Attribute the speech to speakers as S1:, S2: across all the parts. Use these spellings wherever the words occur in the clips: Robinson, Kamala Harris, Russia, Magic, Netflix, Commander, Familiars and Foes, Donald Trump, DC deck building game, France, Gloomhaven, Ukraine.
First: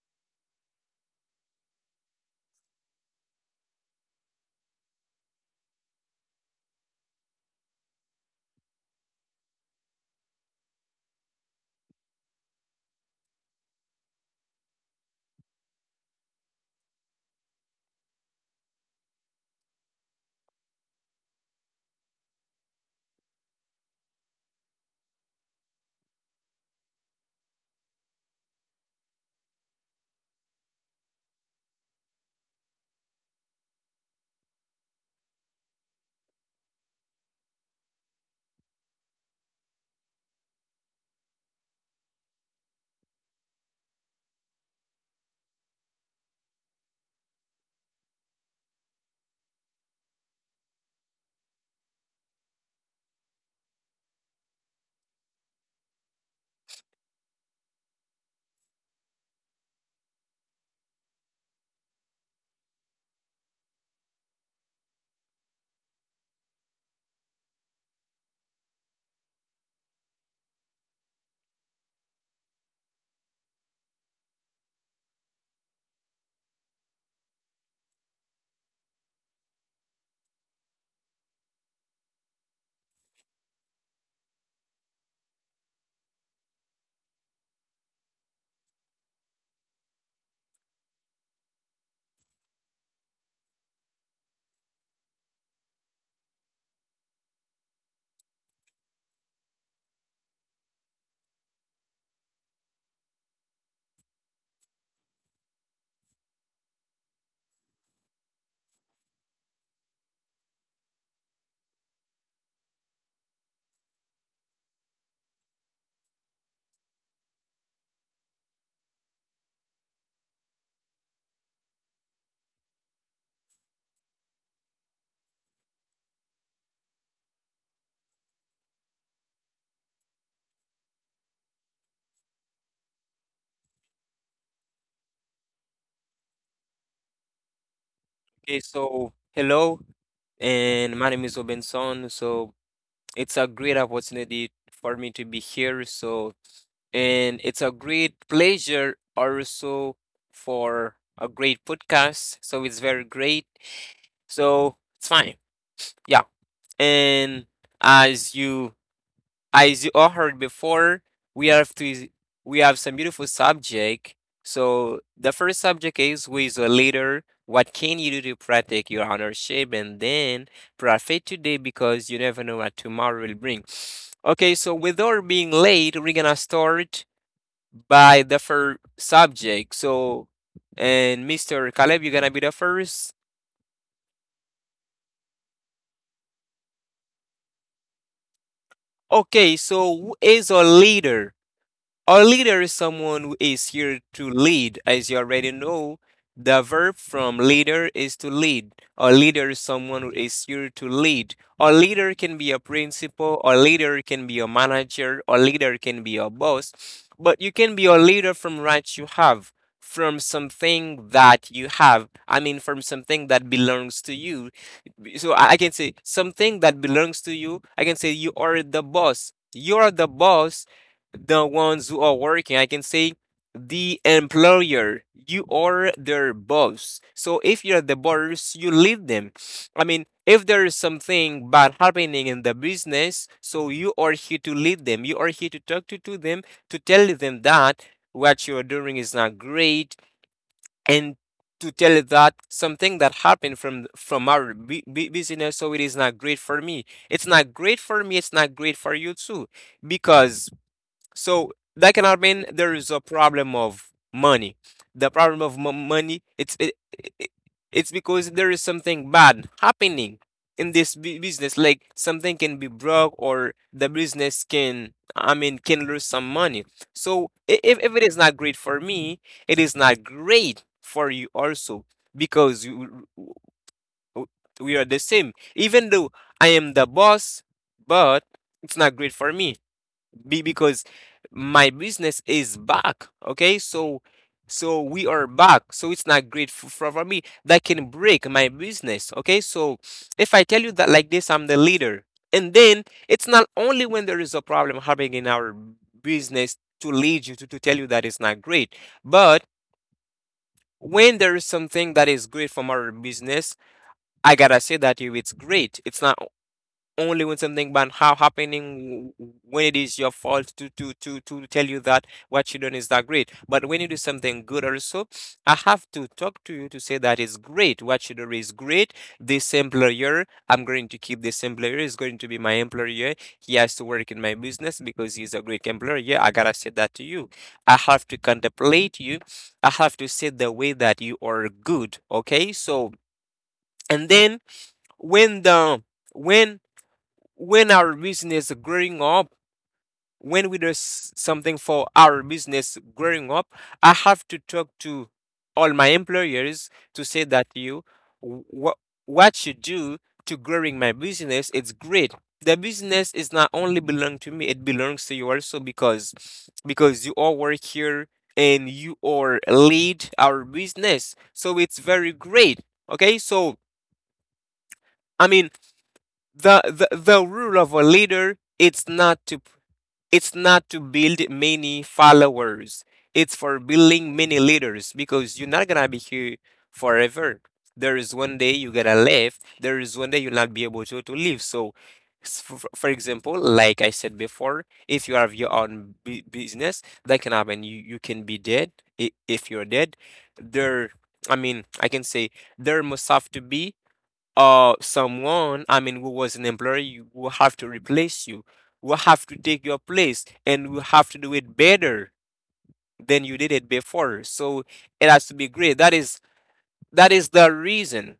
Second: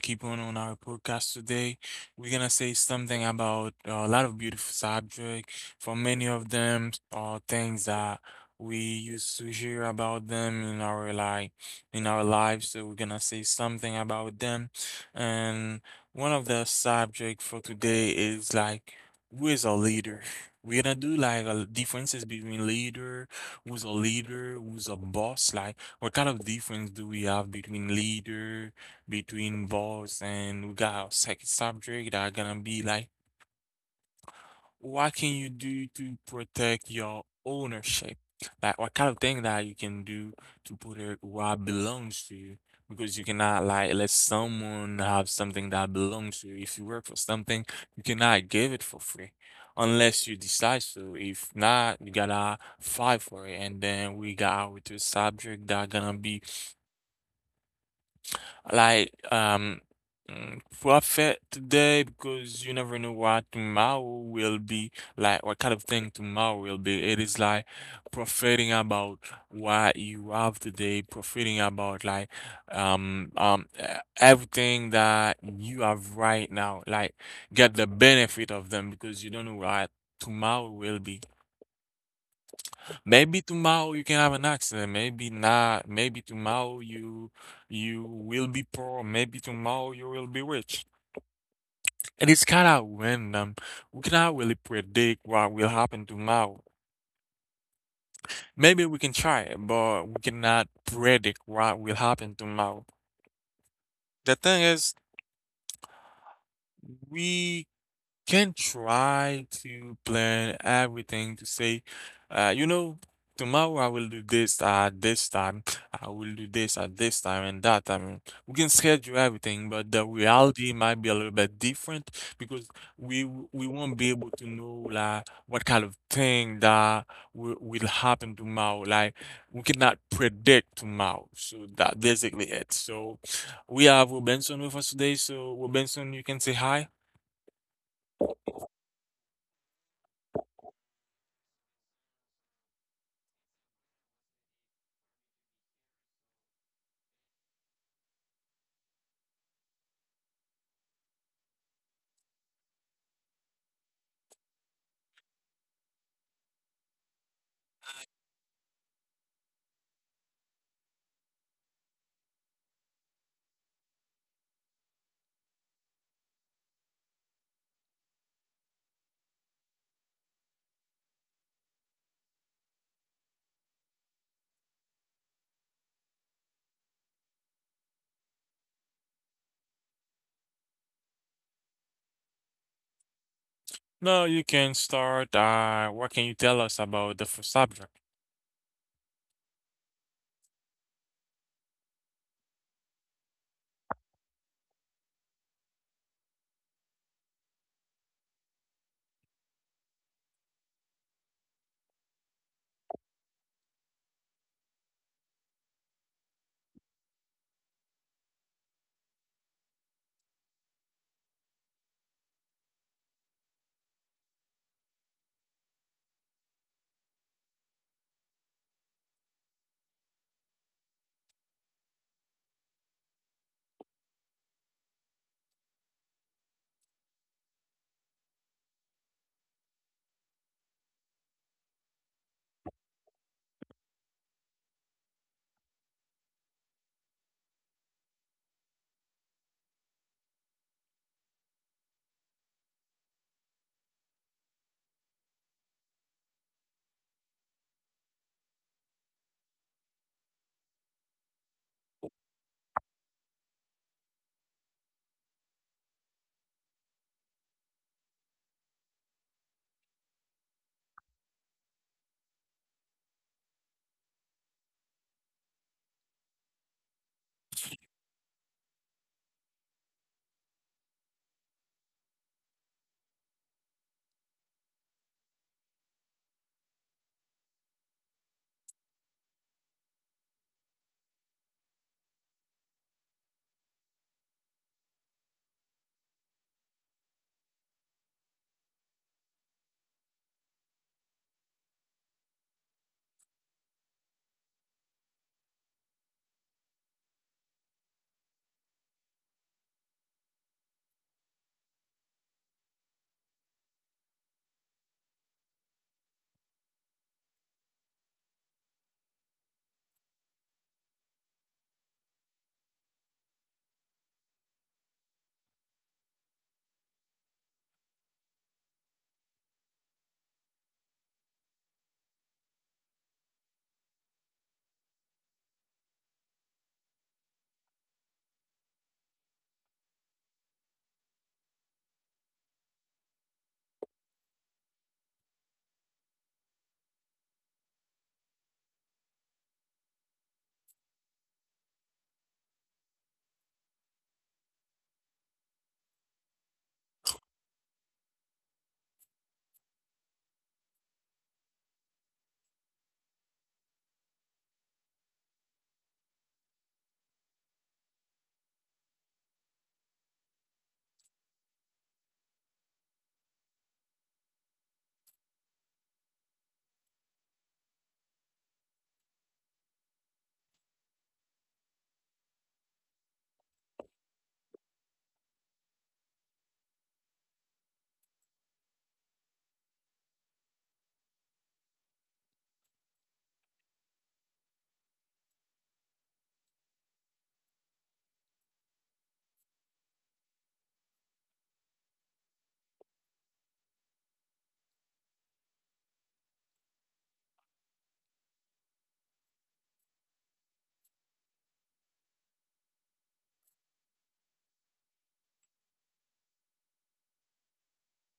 S1: keep on our podcast today. We're gonna say something about a lot of beautiful subject. For many of them, are things that we used to hear about them in our like in our lives. So we're gonna say something about them. And one of the subject for today is like who is a leader. We're gonna do like a differences between leader, who's a boss, like. What kind of difference do we have between leader, between boss, and we got our second subject that are gonna be like, what can you do to protect your ownership? Like, what kind of thing that you can do to protect what belongs to you? Because you cannot like let someone have something that belongs to you. If you work for something, you cannot give it for free unless you decide to. If not, you gotta fight for it. And then we got our two subject that are gonna be like, profit today because you never know what tomorrow will be like, what kind of thing tomorrow will be. It is like profiting about what you have today, profiting about like, um, um, e- everything that you have right now. Like, get the benefit of them because you don't know what tomorrow will be. Maybe tomorrow you can have an accident. Maybe not. Maybe tomorrow you will be poor. Maybe tomorrow you will be rich. And it's kind of random. We cannot really predict what will happen tomorrow. Maybe we can try it, but we cannot predict what will happen tomorrow. The thing is, we can try to plan everything to say, uh, you know, tomorrow I will do this at this time, I will do this at this time and that time. We can schedule everything, but the reality might be a little bit different because we won't be able to know like what kind of thing that will happen tomorrow. Like we cannot predict tomorrow. So that basically it. So we have Robinson with us today. So Robinson, you can say hi.
S2: Okay, so hello, and my name is Obenson. It's a great opportunity for me to be here. And it's a great pleasure also for a great podcast. So it's very great. So it's fine. Yeah. And as you as you all heard before, we have to we have some beautiful subject. So the first subject is, who is a leader? What can you do to protect your ownership and then profit today, because you never know what tomorrow will bring. Okay, so without being late, we're gonna start by the first subject. And Mr. Caleb, you're gonna be the first.
S1: No, you can start. What can you tell us about the f- subject?
S2: Okay, so who is a leader? A leader is someone who is here to lead. As you already know, the verb from leader is to lead. A leader is someone who is here to lead. A leader can be a principal, a leader can be a manager, a leader can be a boss, but you can be a leader from what you have, from something that you have. I mean, from something that belongs to you. So I can say something that belongs to you. I can say you are the boss. You are the boss, the ones who are working. I can say the employer. You are their boss. So if you're the boss, you lead them. I mean, if there is something bad happening in the business, so you are here to lead them. You are here to talk to them, to tell them that what you're doing is not great, and to tell that something that happened from our business, so it is not great for me, it's not great for you too. Because so that cannot mean there is a problem of money. The problem of money, it's because there is something bad happening in this business. Like something can be broke, or the business can, I mean, can lose some money. So if it is not great for me, it is not great for you also, because you, we are the same. Even though I am the boss, but it's not great for me be because my business is back. Okay, so so we are back. So it's not great for, for me. That can break my business. Okay, so if I tell you that like this, I'm the leader, and then it's not only when there is a problem happening in our business to lead you to tell you that it's not great, but when there is something that is great from our business, I gotta say that you it's great. It's not only when something bad happening when it is your fault to tell you that what you done is that great, but when you do something good also, I have to talk to you to say that it's great, what you do is great. This employer, I'm going to keep. This employer is going to be my employer. He has to work in my business because he's a great employer. Yeah, I gotta say that to you. I have to contemplate you. I have to say the way that you are good. Okay, so and then when the when when our business growing up, when we do something for our business growing up, I have to talk to all my employers to say that you what what you do to growing my business, it's great. The business is not only belong to me, it belongs to you also, because you all work here and you all lead our business. So it's very great. Okay, so I mean the rule of a leader, it's not to build many followers. It's for building many leaders, because you're not gonna be here forever. There is one day you gotta leave. There is one day you'll not be able to leave. So, for example, like I said before, if you have your own business, that can happen. You can be dead if you're dead. There, I mean, I can say there must have to be or someone, I mean, who was an employee, will have to replace you, will have to take your place, and will have to do it better than you did it before. So it has to be great. That is the reason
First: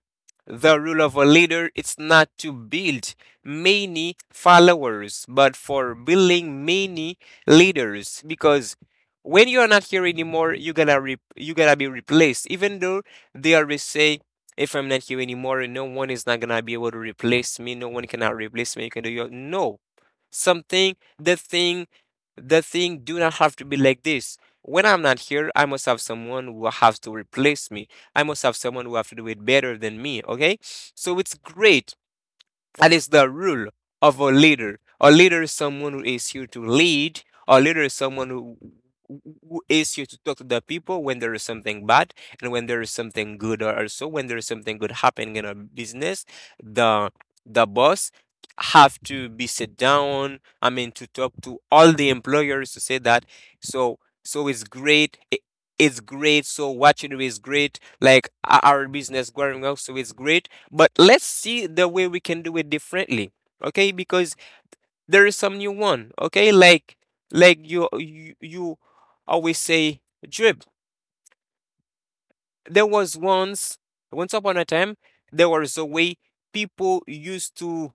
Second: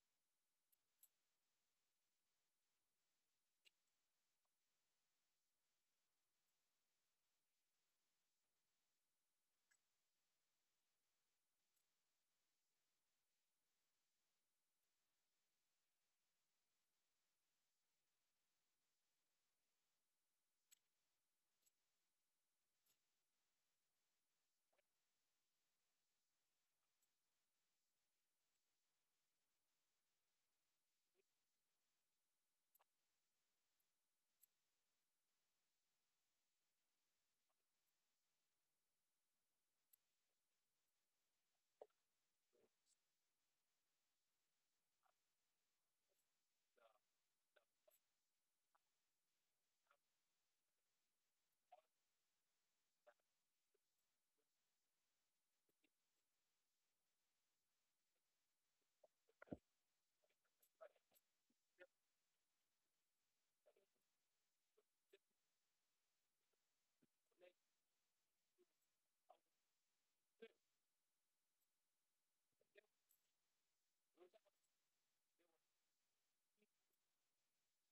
S2: the rule of a leader is not to build many followers, but for building many leaders. Because when you are not here anymore, you gonna be replaced. Even though they always say, if I'm not here anymore, no one is not gonna be able to replace me. No one cannot replace me. You can do your no something. The thing do not have to be like this. When I'm not here, I must have someone who has to replace me. I must have someone who have to do it better than me. Okay. So it's great, that is the rule of a leader. A leader is someone who is here to lead. A leader is someone who is here to talk to the people when there is something bad and when there is something good, or also when there is something good happening in a business. The the boss have to be sit down. I mean, to talk to all the employers to say that. So so it's great. It's great. So what you do is great. Like our business growing up, so it's great, but let's see the way we can do it differently. Okay, because there is some new one. Okay, like you always say drip. There was once, once upon a time, there was a way people used to,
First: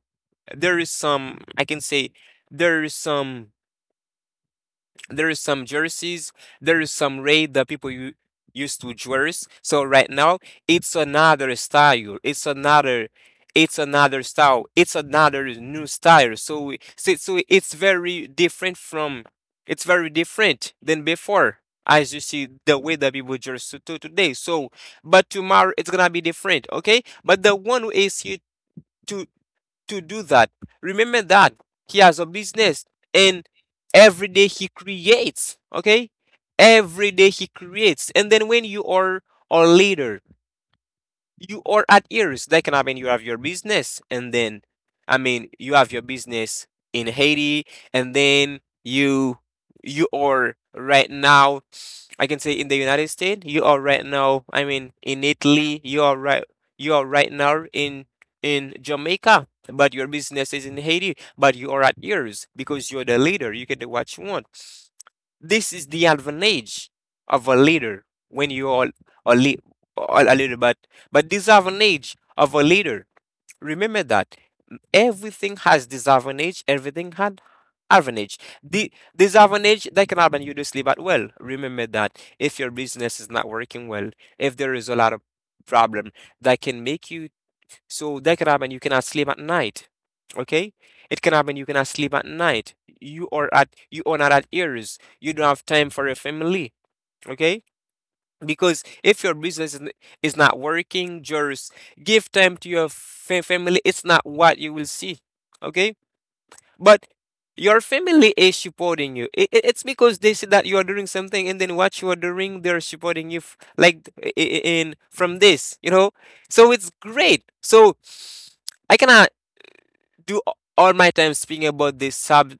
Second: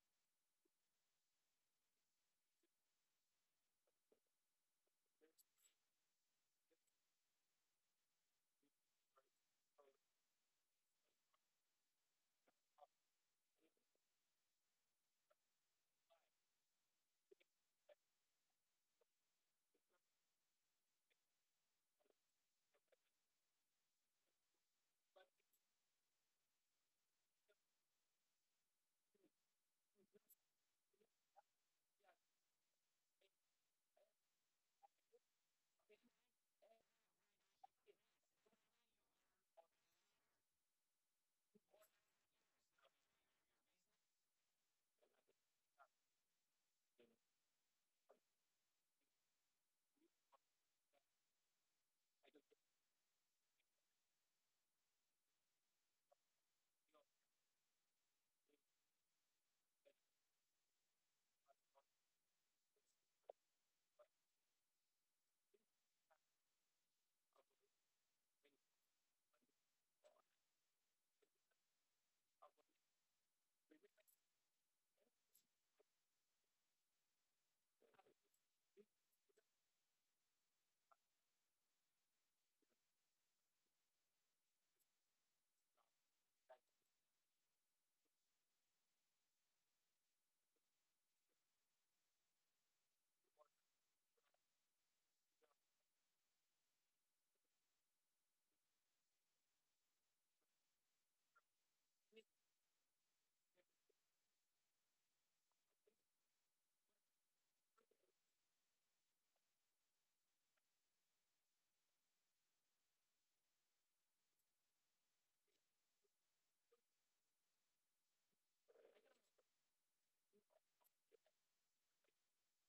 S2: there is some, I can say, there is some there is some jerseys. There is some raid that people used to dress. So right now, it's another style. It's another style. It's another new style. So it's very different from. It's very different than before. As you see, the way that people dress to today. So, but tomorrow it's gonna be different, okay? But the one who is here to to do that. Remember that he has a business, and every day he creates, okay? Every day he creates. And then when you are a leader, you are at ears. That can happen, you have your business, and then I mean you have your business in Haiti, and then you are right now, I can say in the United States, you are right now. I mean, in Italy, you are right. You are right now in Jamaica, but your business is in Haiti. But you are at yours because you're the leader. You can do what you want. This is the advantage of a leader when you are a, le- a leader. But disadvantage of a leader. Remember that everything has disadvantage, everything had advantage. The disadvantage that can happen, you do sleep at well. Remember that if your business is not working well, if there is a lot of problem that can make you, so that can happen, you cannot sleep at night. Okay? It can happen you cannot sleep at night. You are not at ears. You don't have time for your family. Okay? Because if your business is is not working, just give time to your family. It's not what you will see. Okay? But your family is supporting you. It's because they see that you are doing something, and then what you are doing, they're supporting you, like in from this, you know. So it's great. So I cannot do all my time speaking about this sub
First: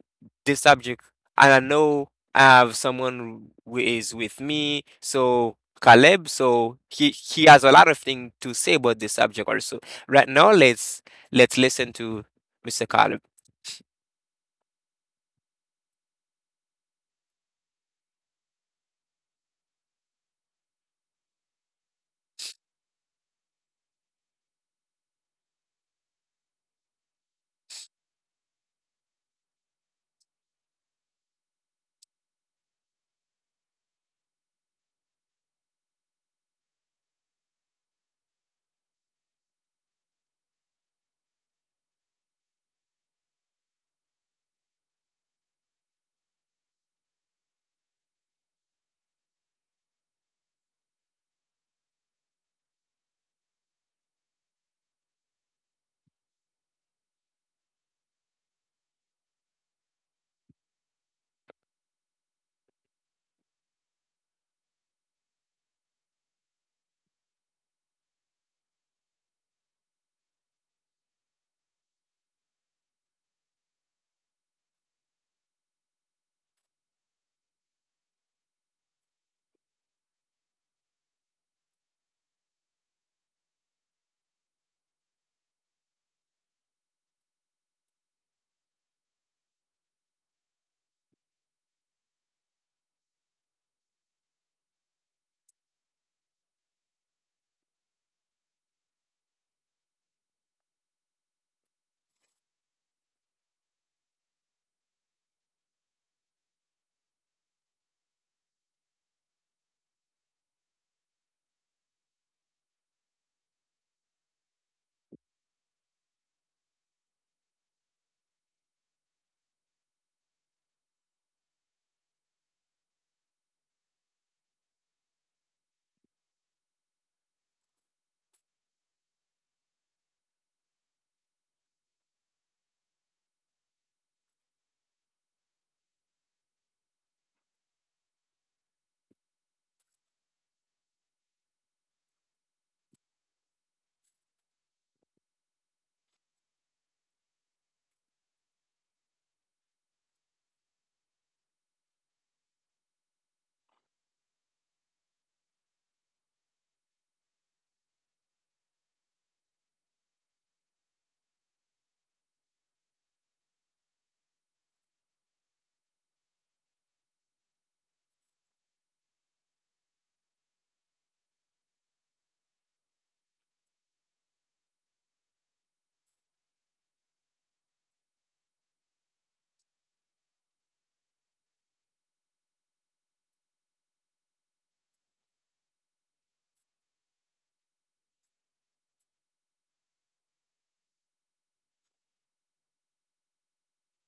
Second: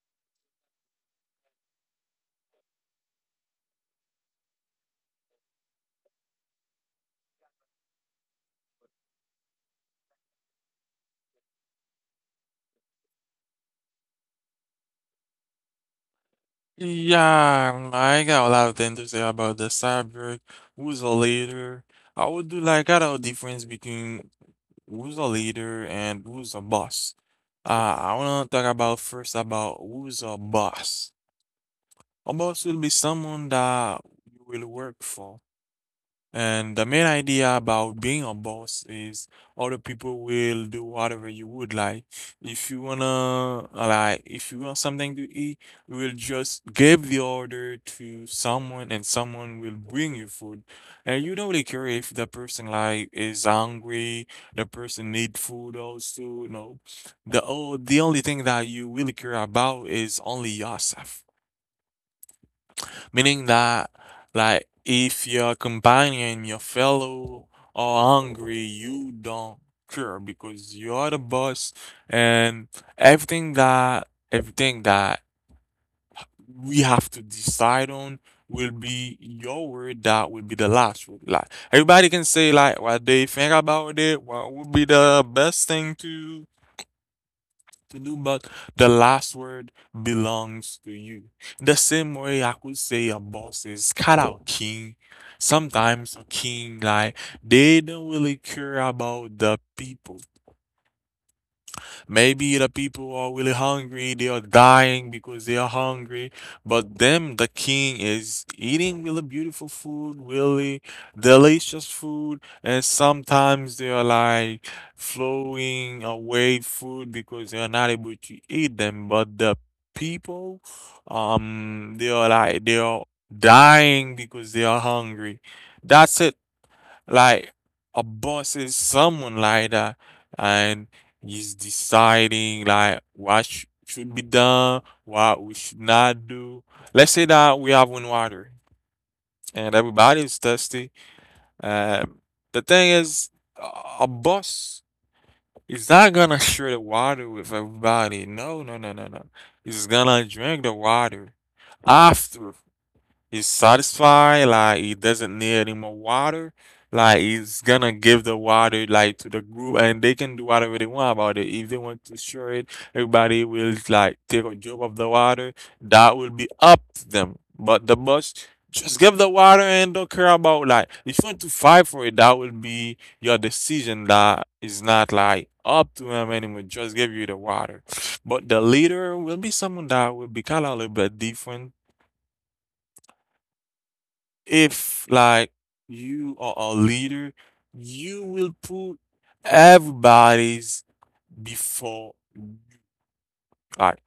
S2: this subject, and I know I have someone who is with me. So Caleb, so he has a lot of things to say about this subject also. Right now, let's listen to Mr. Caleb.
S1: Yeah, I got a lot of things to say about the subject. Who's a leader? I would do like got a difference between who's a leader and who's a boss. I wanna talk about first about who's a boss. A Boss will be someone that you will work for. And the main idea about being a boss is other people will do whatever you would like. If you wanna like if you want something to eat, you will just give the order to someone and someone will bring you food. And you don't really care if the person like is hungry, the person need food also, no. The oh, the only thing that you really care about is only yourself meaning that like if your companion, your fellow are hungry, you don't care because you are the boss and everything that we have to decide on will be your word that will be the last word. Like everybody can say like what they think about it, what would be the best thing to do, but the last word belongs to you. The same way I could say a boss is cut out king. Sometimes a king, like, they don't really care about the people. Maybe the people are really hungry, they are dying because they are hungry. But them, the king is eating really beautiful food, really delicious food. And sometimes they are like flowing away food because they are not able to eat them. But the people, they are like, they are dying because they are hungry. That's it. Like a boss is someone like that, and he's deciding like what sh- should be done, what we should not do. Let's say that we have one water and everybody is thirsty. Um, the thing is, a boss is not gonna share the water with everybody. No, no, no, no, no. He's gonna drink the water after he's satisfied, like he doesn't need any more water. Like he's gonna give the water like to the group and they can do whatever they want about it. If they want to share it, everybody will like take a drop of the water. That will be up to them. But the boss just give the water and don't care about like if you want to fight for it, that will be your decision that is not like up to him anymore. Just give you the water. But the leader will be someone that will be kinda a little bit different if like you are a leader, you will put everybody's before you. Like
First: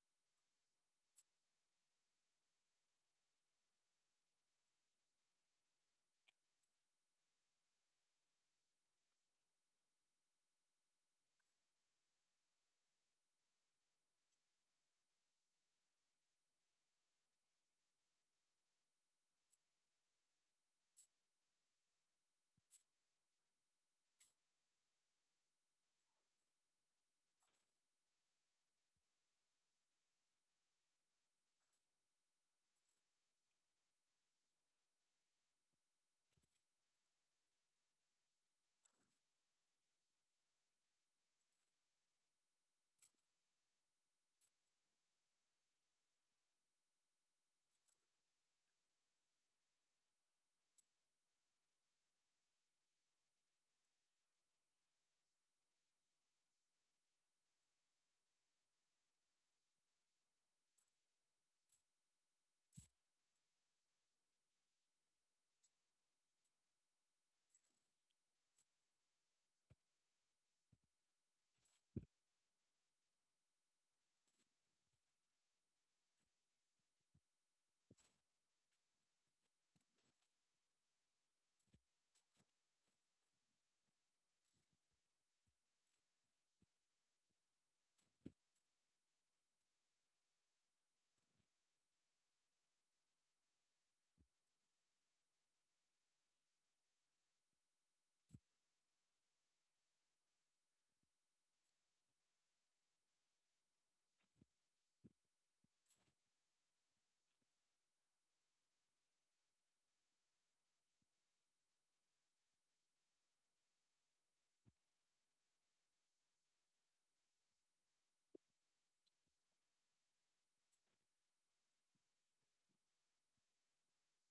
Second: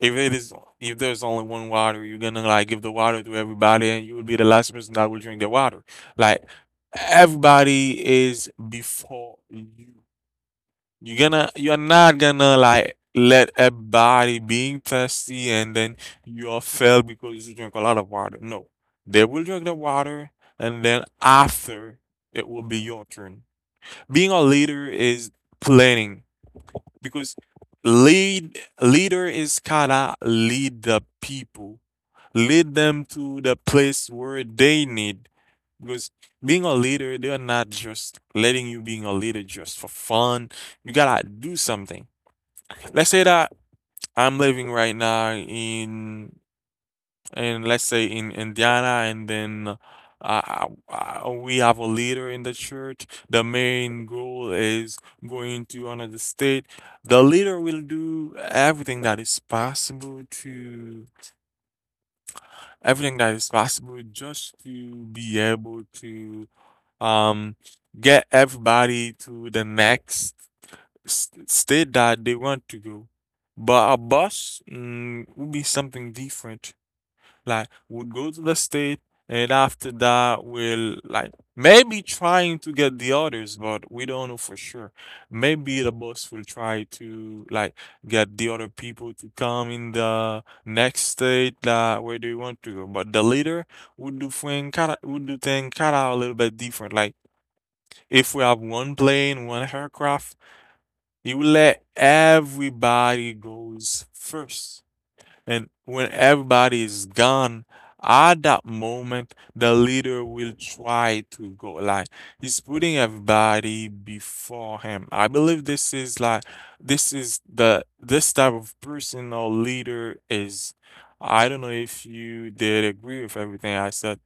S1: if it is if there's only one water, you're gonna like give the water to everybody and you will be the last person that will drink the water. Like everybody is before you. You're not gonna like let a body being thirsty and then you are failed because you drink a lot of water. No. They will drink the water and then after it will be your turn. Being a leader is planning because leader is kinda lead the people. Lead them to the place where they need because being a leader, they're not just letting you being a leader just for fun. You gotta do something. Let's say that I'm living right now in let's say in Indiana, and then we have a leader in the church. The main goal is going to another state. The leader will do everything that is possible to everything that is possible just to be able to um get everybody to the next s- state that they want to go. But a bus would be something different. Like would go to the state and after that we'll like maybe trying to get the others, but we don't know for sure. Maybe the bus will try to like get the other people to come in the next state that where they want to go. But the leader would do thing kinda a little bit different. Like if we have one plane, one aircraft you let everybody goes first. And when everybody is gone, at that moment, the leader will try to go like he's putting everybody before him. I believe this is like this is the this type of person or leader is. I don't know if you did agree with everything I said.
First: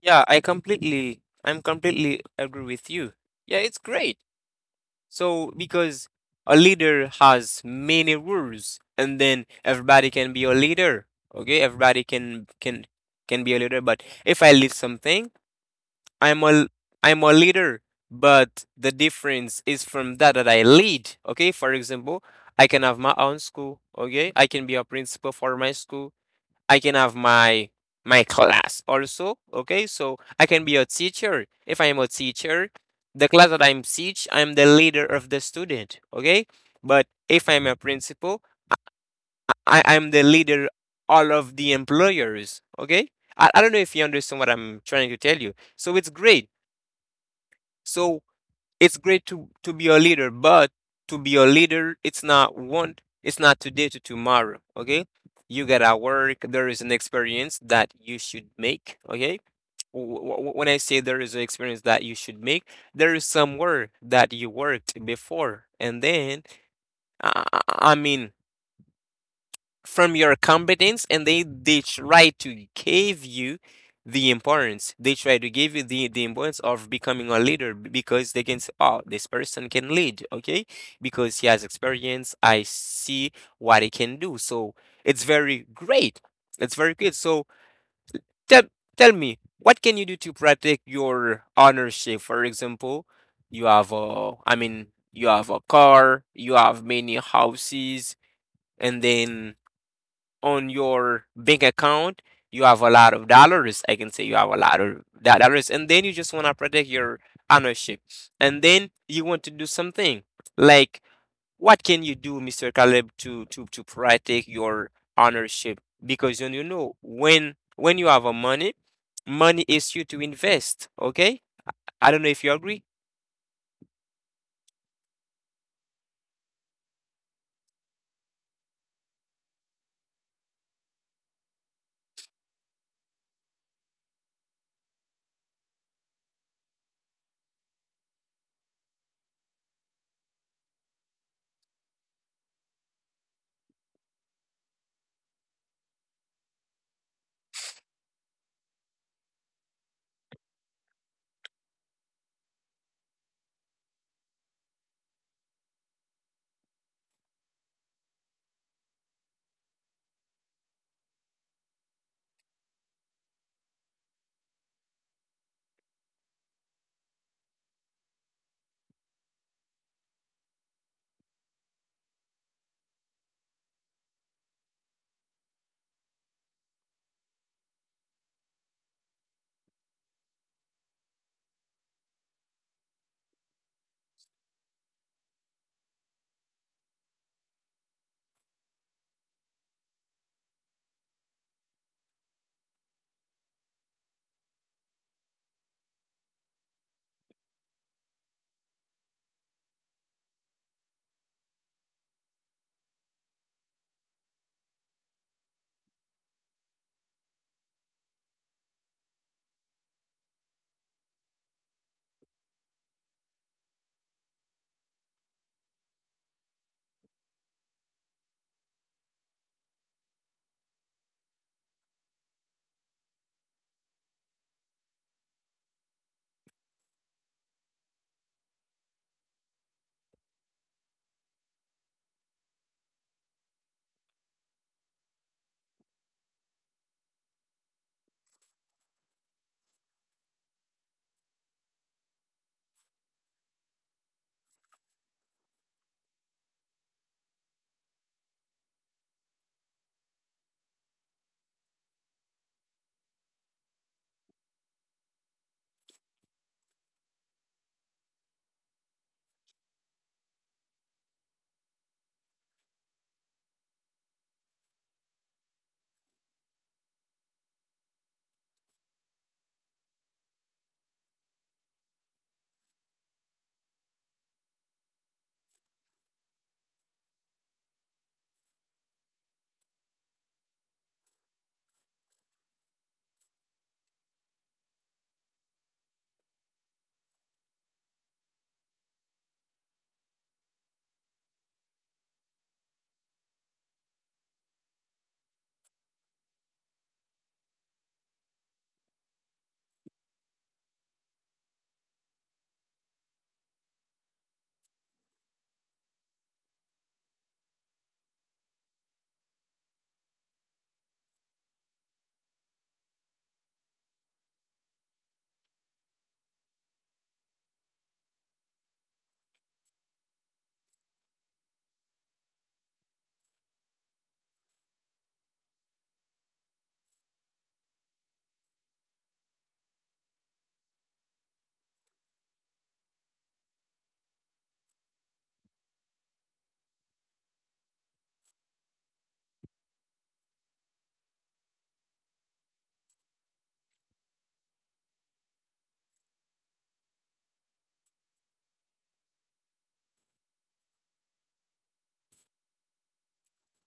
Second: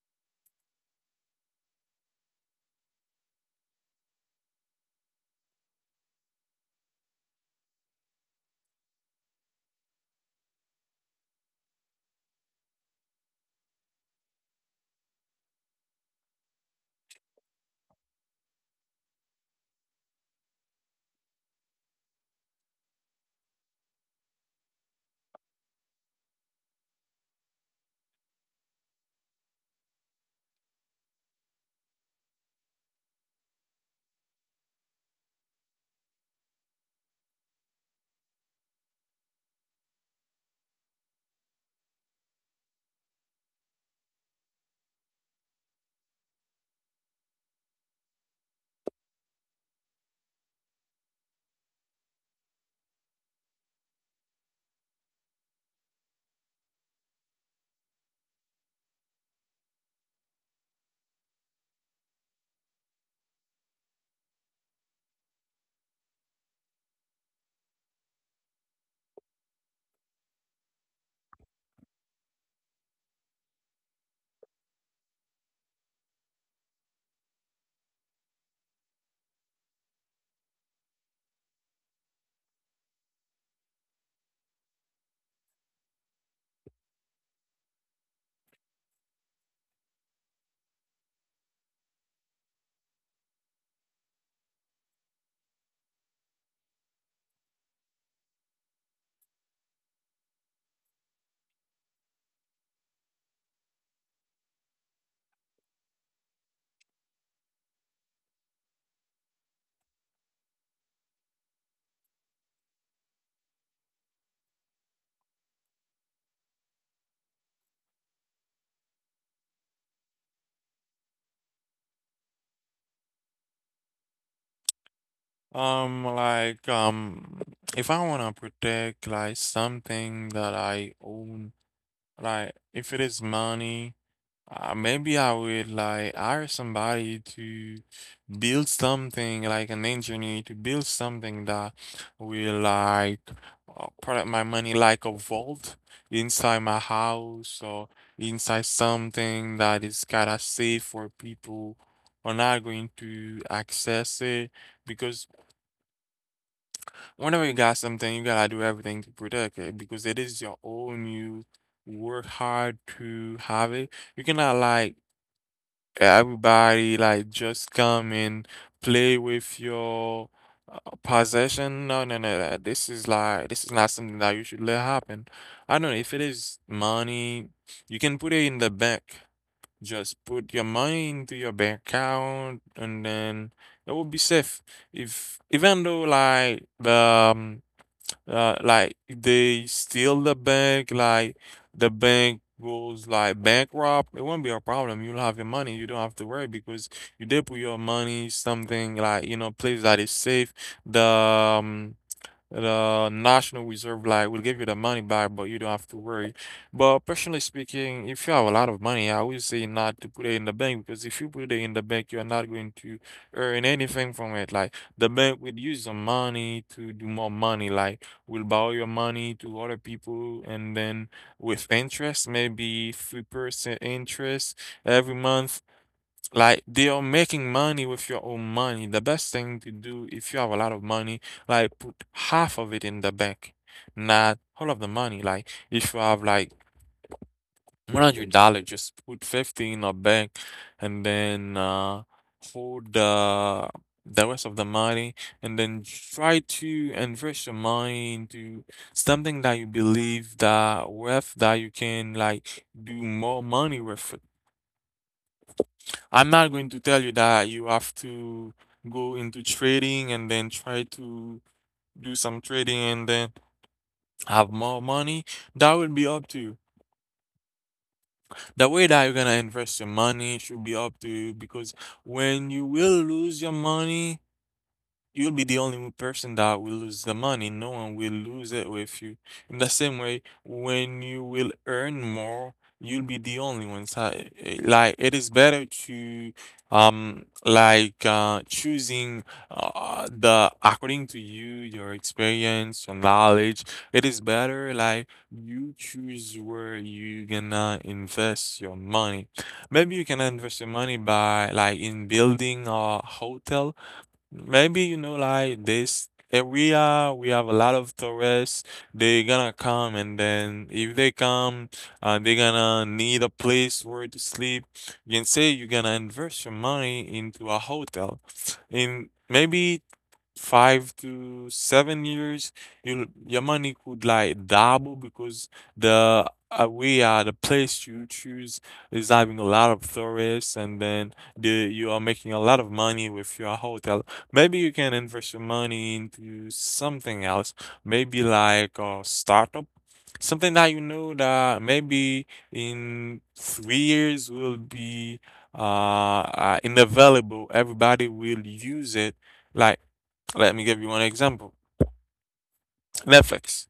S2: Yeah, I'm completely agree with you. Yeah, it's great. So, because a leader has many rules, and then everybody can be a leader. Okay, everybody can be a leader. But if I lead something, I'm a I'm a leader. But the difference is from that that I lead. Okay, for example, I can have my own school. Okay, I can be a principal for my school. I can have my my class also. Okay, so I can be a teacher. If I am a teacher, the class that I'm teach, I'm the leader of the student. Okay, but if I'm a principal, I'm the leader all of the employers. Okay, I don't know if you understand what I'm trying to tell you. So it's great. So it's great to be a leader, but to be a leader, it's not one, it's not today to tomorrow. Okay, you gotta work. There is an experience that you should make. Okay, when I say there is an experience that you should make, there is some work that you worked before, and then I I mean, from your competence, and they try to give you the importance. They try to give you the importance of becoming a leader, because they can say, oh, this person can lead. Okay, because he has experience, I see what he can do. So it's very great, it's very good. So tell tell me, what can you do to protect your ownership? For example, you have a, I mean, you have a car, you have many houses, and then on your bank account, you have a lot of dollars. I can say you have a lot of dollars, and then you just want to protect your ownership, and then you want to do something like, what can you do, Mister Caleb, to protect your ownership? Because you know, when you have a money, money is you to invest. Okay, I don't know if you agree.
S1: Um, like, um, if I want to protect like something that I own, like if it is money, maybe I would like hire somebody to build something, like an engineer to build something that will like protect my money, like a vault inside my house or inside something that is kind of safe for people are not going to access it because whenever you got something, you gotta do everything to protect it because it is your own. You work hard to have it. You cannot like everybody like just come and play with your possession. No, no, no. No. This is like this is not something that you should let happen. I don't know if it is money, you can put it in the bank. Just put your money into your bank account, and then it will be safe. If even though like the um, like they steal the bank, like the bank goes like bankrupt, it won't be a problem. You'll have your money. You don't have to worry because you did put your money something like you know place that is safe. The um, the National Reserve like will give you the money back, but you don't have to worry. But personally speaking, if you have a lot of money, I would say not to put it in the bank because if you put it in the bank, you're not going to earn anything from it. Like the bank will use the money to do more money, like will borrow your money to other people and then with interest, maybe 3% interest every month like they are making money with your own money. The best thing to do if you have a lot of money, like put half of it in the bank, not all of the money. Like if you have like $100, just put 50 in a bank, and then hold the rest of the money, and then try to invest your money into something that you believe that worth that you can like do more money with I'm not going to tell you that you have to go into trading and then try to do some trading and then have more money. That will be up to you. The way that you're gonna invest your money should be up to you because when you will lose your money, you'll be the only person that will lose the money. No one will lose it with you. In the same way, when you will earn more, you'll be the only one. So, like it is better to like choosing the according to you, your experience, your knowledge. It is better like you choose where you gonna invest your money. Maybe you can invest your money by like in building a hotel. Maybe, like this area, we have a lot of tourists. They gonna come, and then if they come, they gonna need a place where to sleep. You can say you're gonna invest your money into a hotel. And maybe 5 to 7 years, your money could like double because the we are the place you choose is having a lot of tourists, and then the you are making a lot of money with your hotel. Maybe you can invest your money into something else, maybe like a startup, something that you know that maybe in 3 years will be uh, inavailable. Everybody will use it. Like, let me give you one example. Netflix.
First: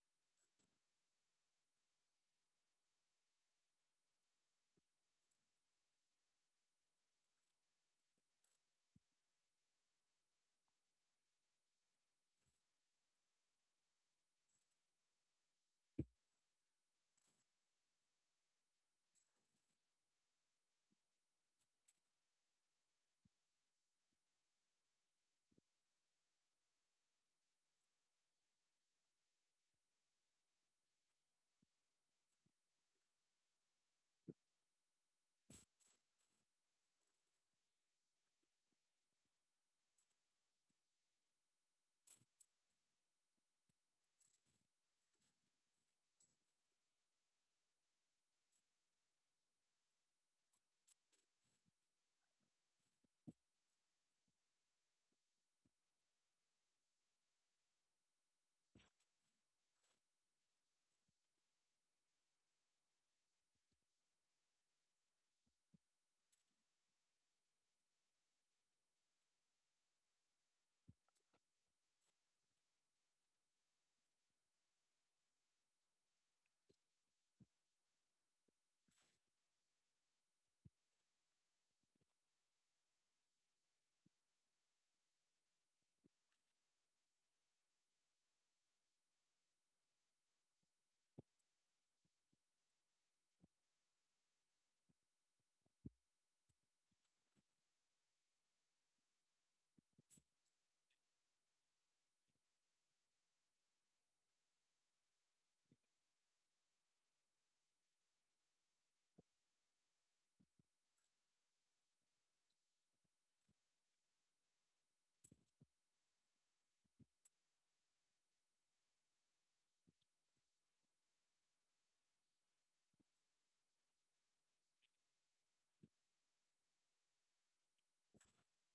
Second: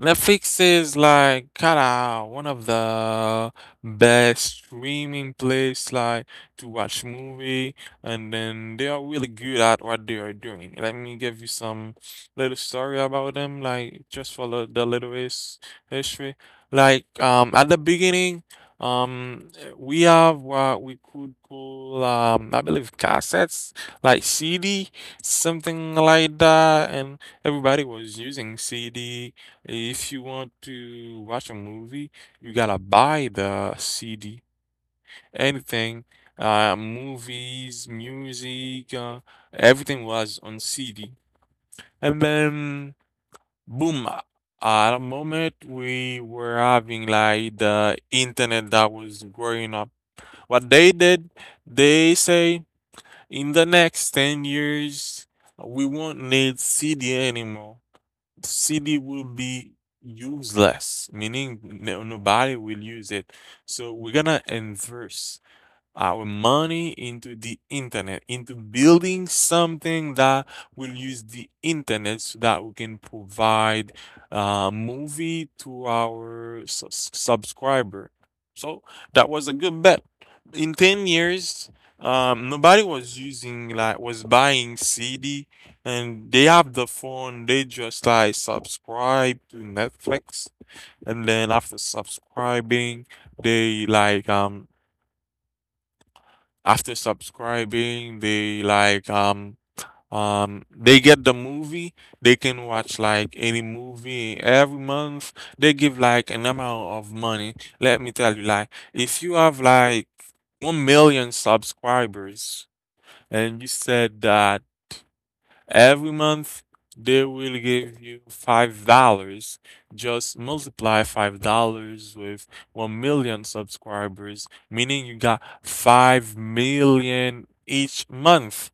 S1: Netflix is like kinda one of the best streaming place like to watch movie, and then they are really good at what they are doing. Let me give you some little story about them, like just for the little history. Like, at the beginning, um we have what we could call, I believe, cassettes, like CD, something like that, and everybody was using CD. If you want to watch a movie, you gotta buy the CD. Anything, movies, music, everything was on CD. And then, boom, at a moment we were having like the internet that was growing up. What they did, they say in the next 10 years, we won't need CD anymore. CD will be useless, meaning no, nobody will use it. So we're gonna inverse our money into the internet, into building something that will use the internet so that we can provide a movie to our subscriber. So that was a good bet. In 10 years, nobody was using, like, was buying CD, and they have the phone, they just like subscribe to Netflix, and then they like, um, after subscribing, they like, they get the movie. They can watch like any movie every month. They give like an amount of money. Let me tell you, like if you have like 1 million subscribers and you said that every month, they will give you $5. Just multiply $5 with 1 million subscribers, meaning you got 5 million each month.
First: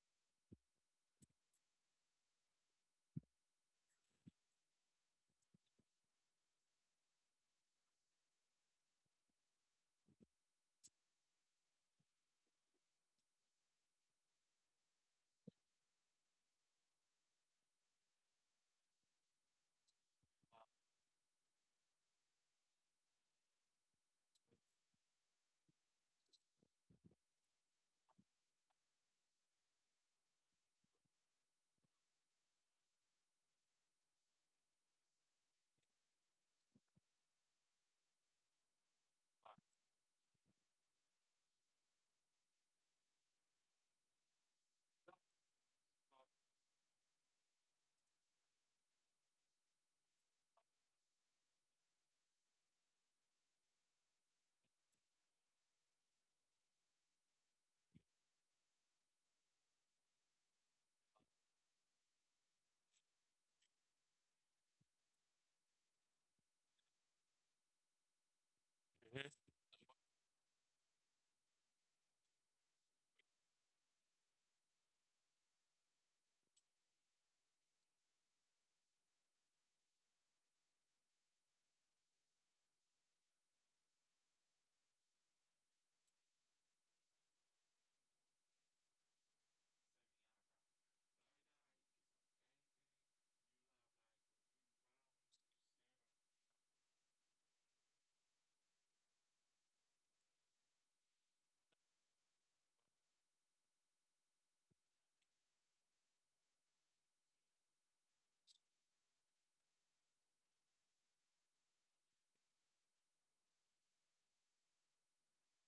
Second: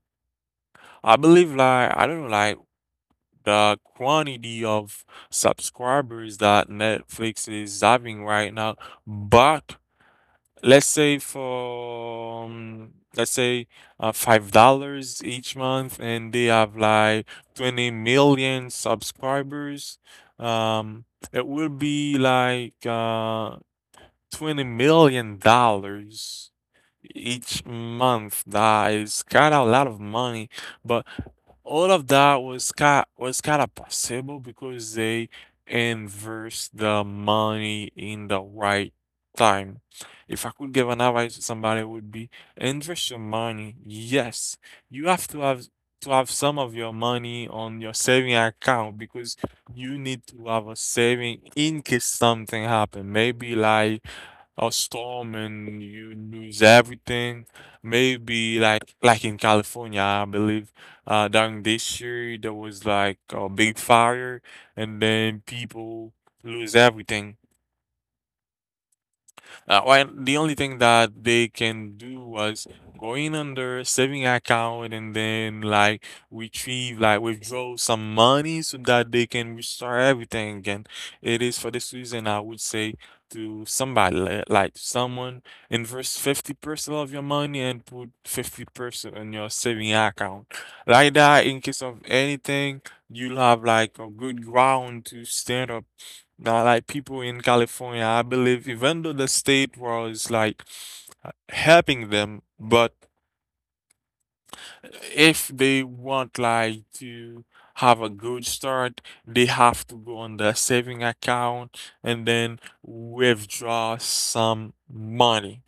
S1: I believe, like, I don't know, like, the quantity of subscribers that Netflix is having right now, but Let's say for let's say $5 each month, and they have like 20 million subscribers. Um, it will be like, $20 million each month. That I got a lot of money, but all of that was kind of possible because they invest the money in the right time. If I could give an advice to somebody, it would be invest your money. Yes, you have to have some of your money on your saving account, because you need to have a saving in case something happen. Maybe like a storm and you lose everything. Maybe like in California, I believe, during this year there was like a big fire, and then people lose everything. Well, the only thing that they can do was going under saving account and then like retrieve, like withdraw some money so that they can restore everything again. It is for this reason I would say to somebody like someone, invest 50% of your money and put 50% in your saving account. Like that, in case of anything, you'll have like a good ground to stand. Like people in California, I believe, even though the state was like, helping them, but if they want like to have a good start, they have to go on the saving account and then withdraw some money.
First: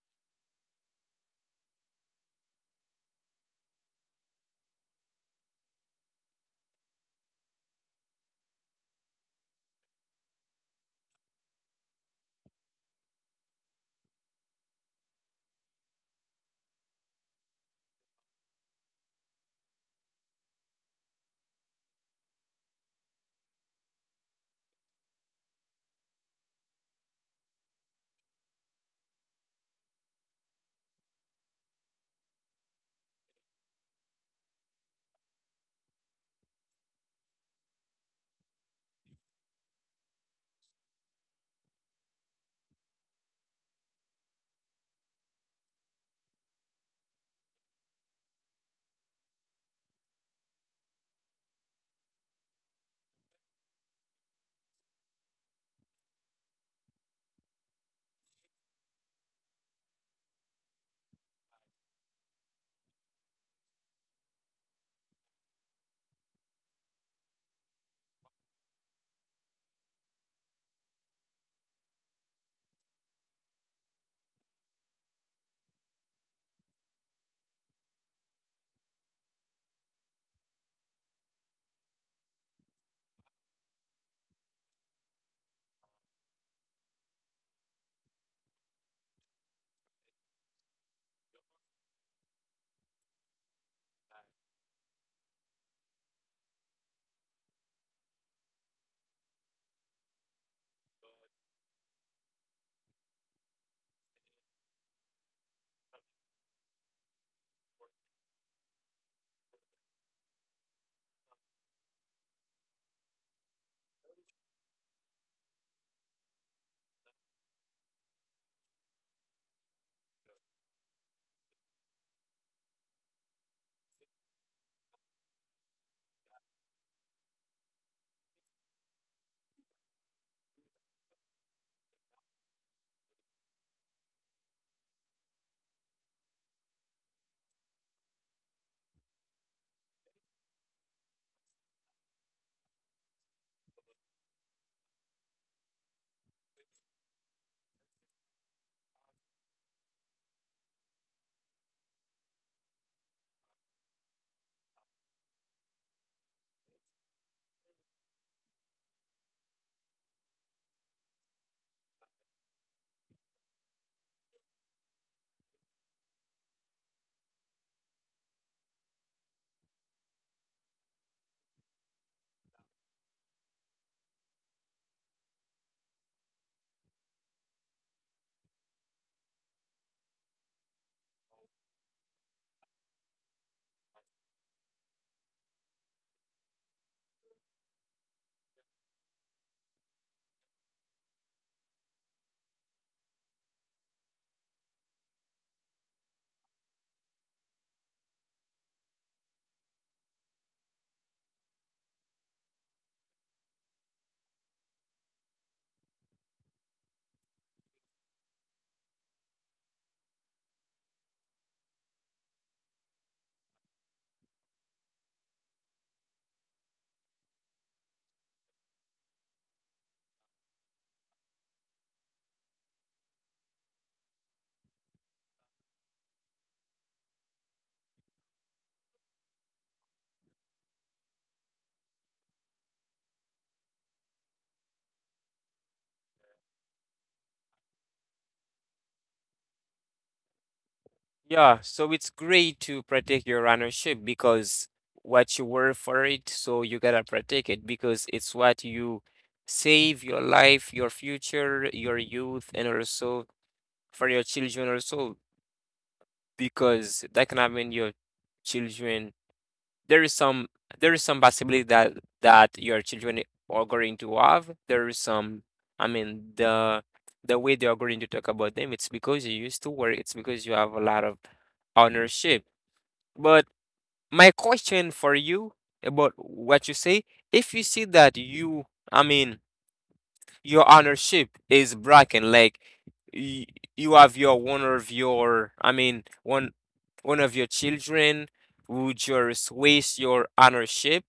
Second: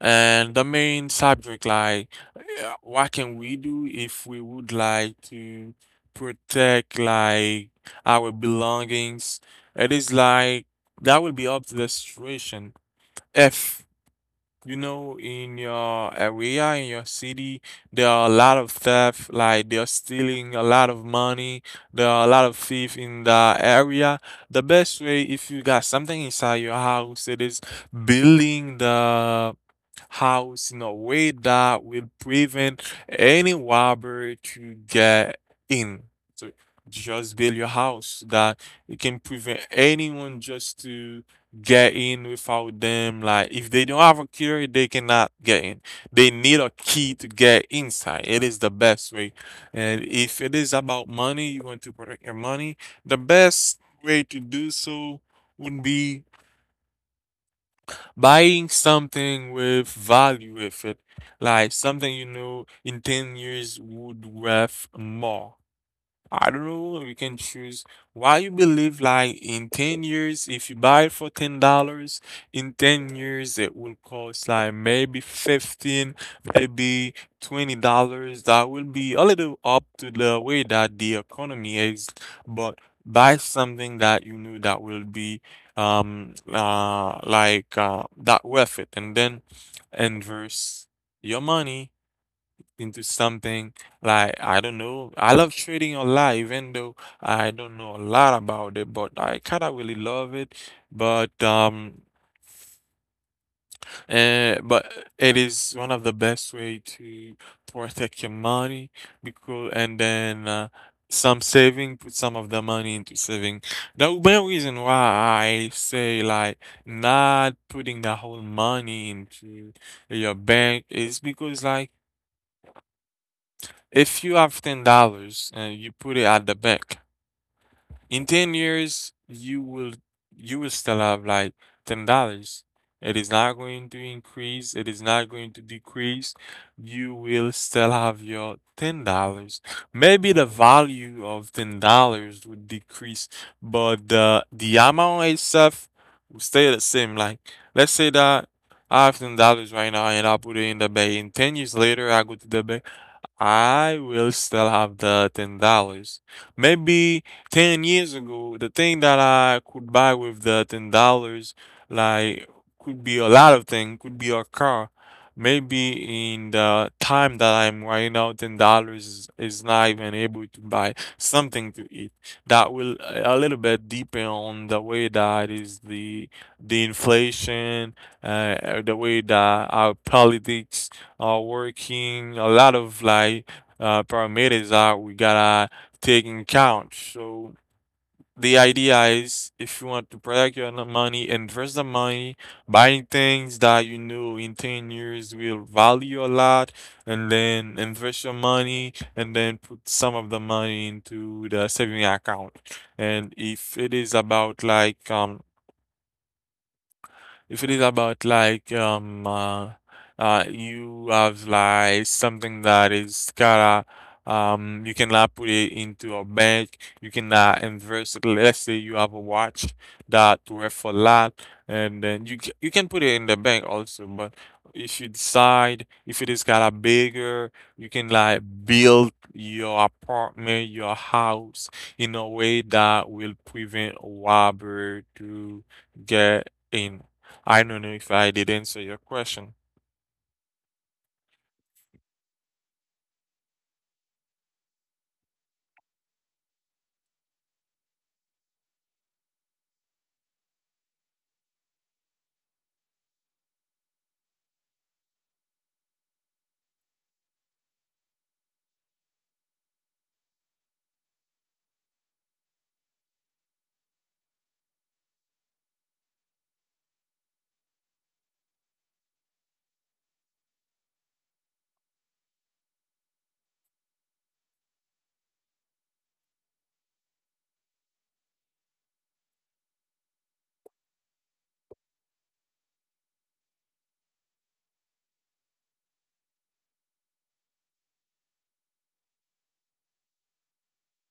S1: And the main subject, like, what can we do if we would like to protect like our belongings? It is like, that will be up to the situation. If you know in your area, in your city, there are a lot of theft, like they are stealing a lot of money, there are a lot of thief in the area. The best way, if you got something inside your house, it is building the house in a way that will prevent any robber to get in. So just build your house that it can prevent anyone just to get in without them. Like, if they don't have a key, they cannot get in. They need a key to get inside. It is the best way. And if it is about money, you want to protect your money, the best way to do so would be buying something with value with it, like something you know in 10 years would worth more. I don't know. You can choose why you believe like in 10 years, if you buy it for $10, in 10 years it will cost like maybe 15, maybe $20. That will be a little up to the way that the economy is, but buy something that you know that will be, like, that worth it, and then inverse your money into something. Like, I don't know. I love trading a lot, even though I don't know a lot about it, but I kind of really love it. But um, but it is one of the best way to protect your money, because. And then, some saving, put some of the money into saving. The main reason why I say like not putting the whole money into your bank is because, like, if you have $10 and you put it at the bank, in 10 years you will, still have like $10. It is not going to increase, it is not going to decrease. You will still have your $10. Maybe the value of $10 would decrease, but the amount itself will stay the same. Like, let's say that I have $10 right now and I put it in the bank, and 10 years later I go to the bank, I will still have the $10. Maybe 10 years ago, the thing that I could buy with the $10, like, could be a lot of things, could be a car. Maybe in the time that I'm right now, $10 is not even able to buy something to eat. That will a little bit depend on the way that is the inflation, the way that our politics are working, a lot of like, parameters that we gotta take in count. So the idea is, if you want to protect your money, invest the money, buying things that you know in 10 years will value a lot, and then invest your money and then put some of the money into the saving account. And if it is about like if it is about like, you have like something that is kinda, you can cannot put it into a bank, you can cannot invest it. Let's say you have a watch that worth a lot, and then you can put it in the bank also, but if you decide if it is kinda bigger, you can like build your apartment, your house in a way that will prevent a robber to get in. I don't know if I did answer your question.
S2: Yeah, so it's great to protect your ownership because what you work for it, so you gotta protect it, because it's what you save your life, your future, your youth, and also for your children also, because that can happen your children. There is some there is some possibility that that your children are going to have. There is some, I mean, the way they are going to talk about them, it's because you used to work. It's because you have a lot of ownership. But my question for you about what you say, if you see that you, I mean, your ownership is broken, like y- you have your one of your, I mean, one of your children would just waste your ownership,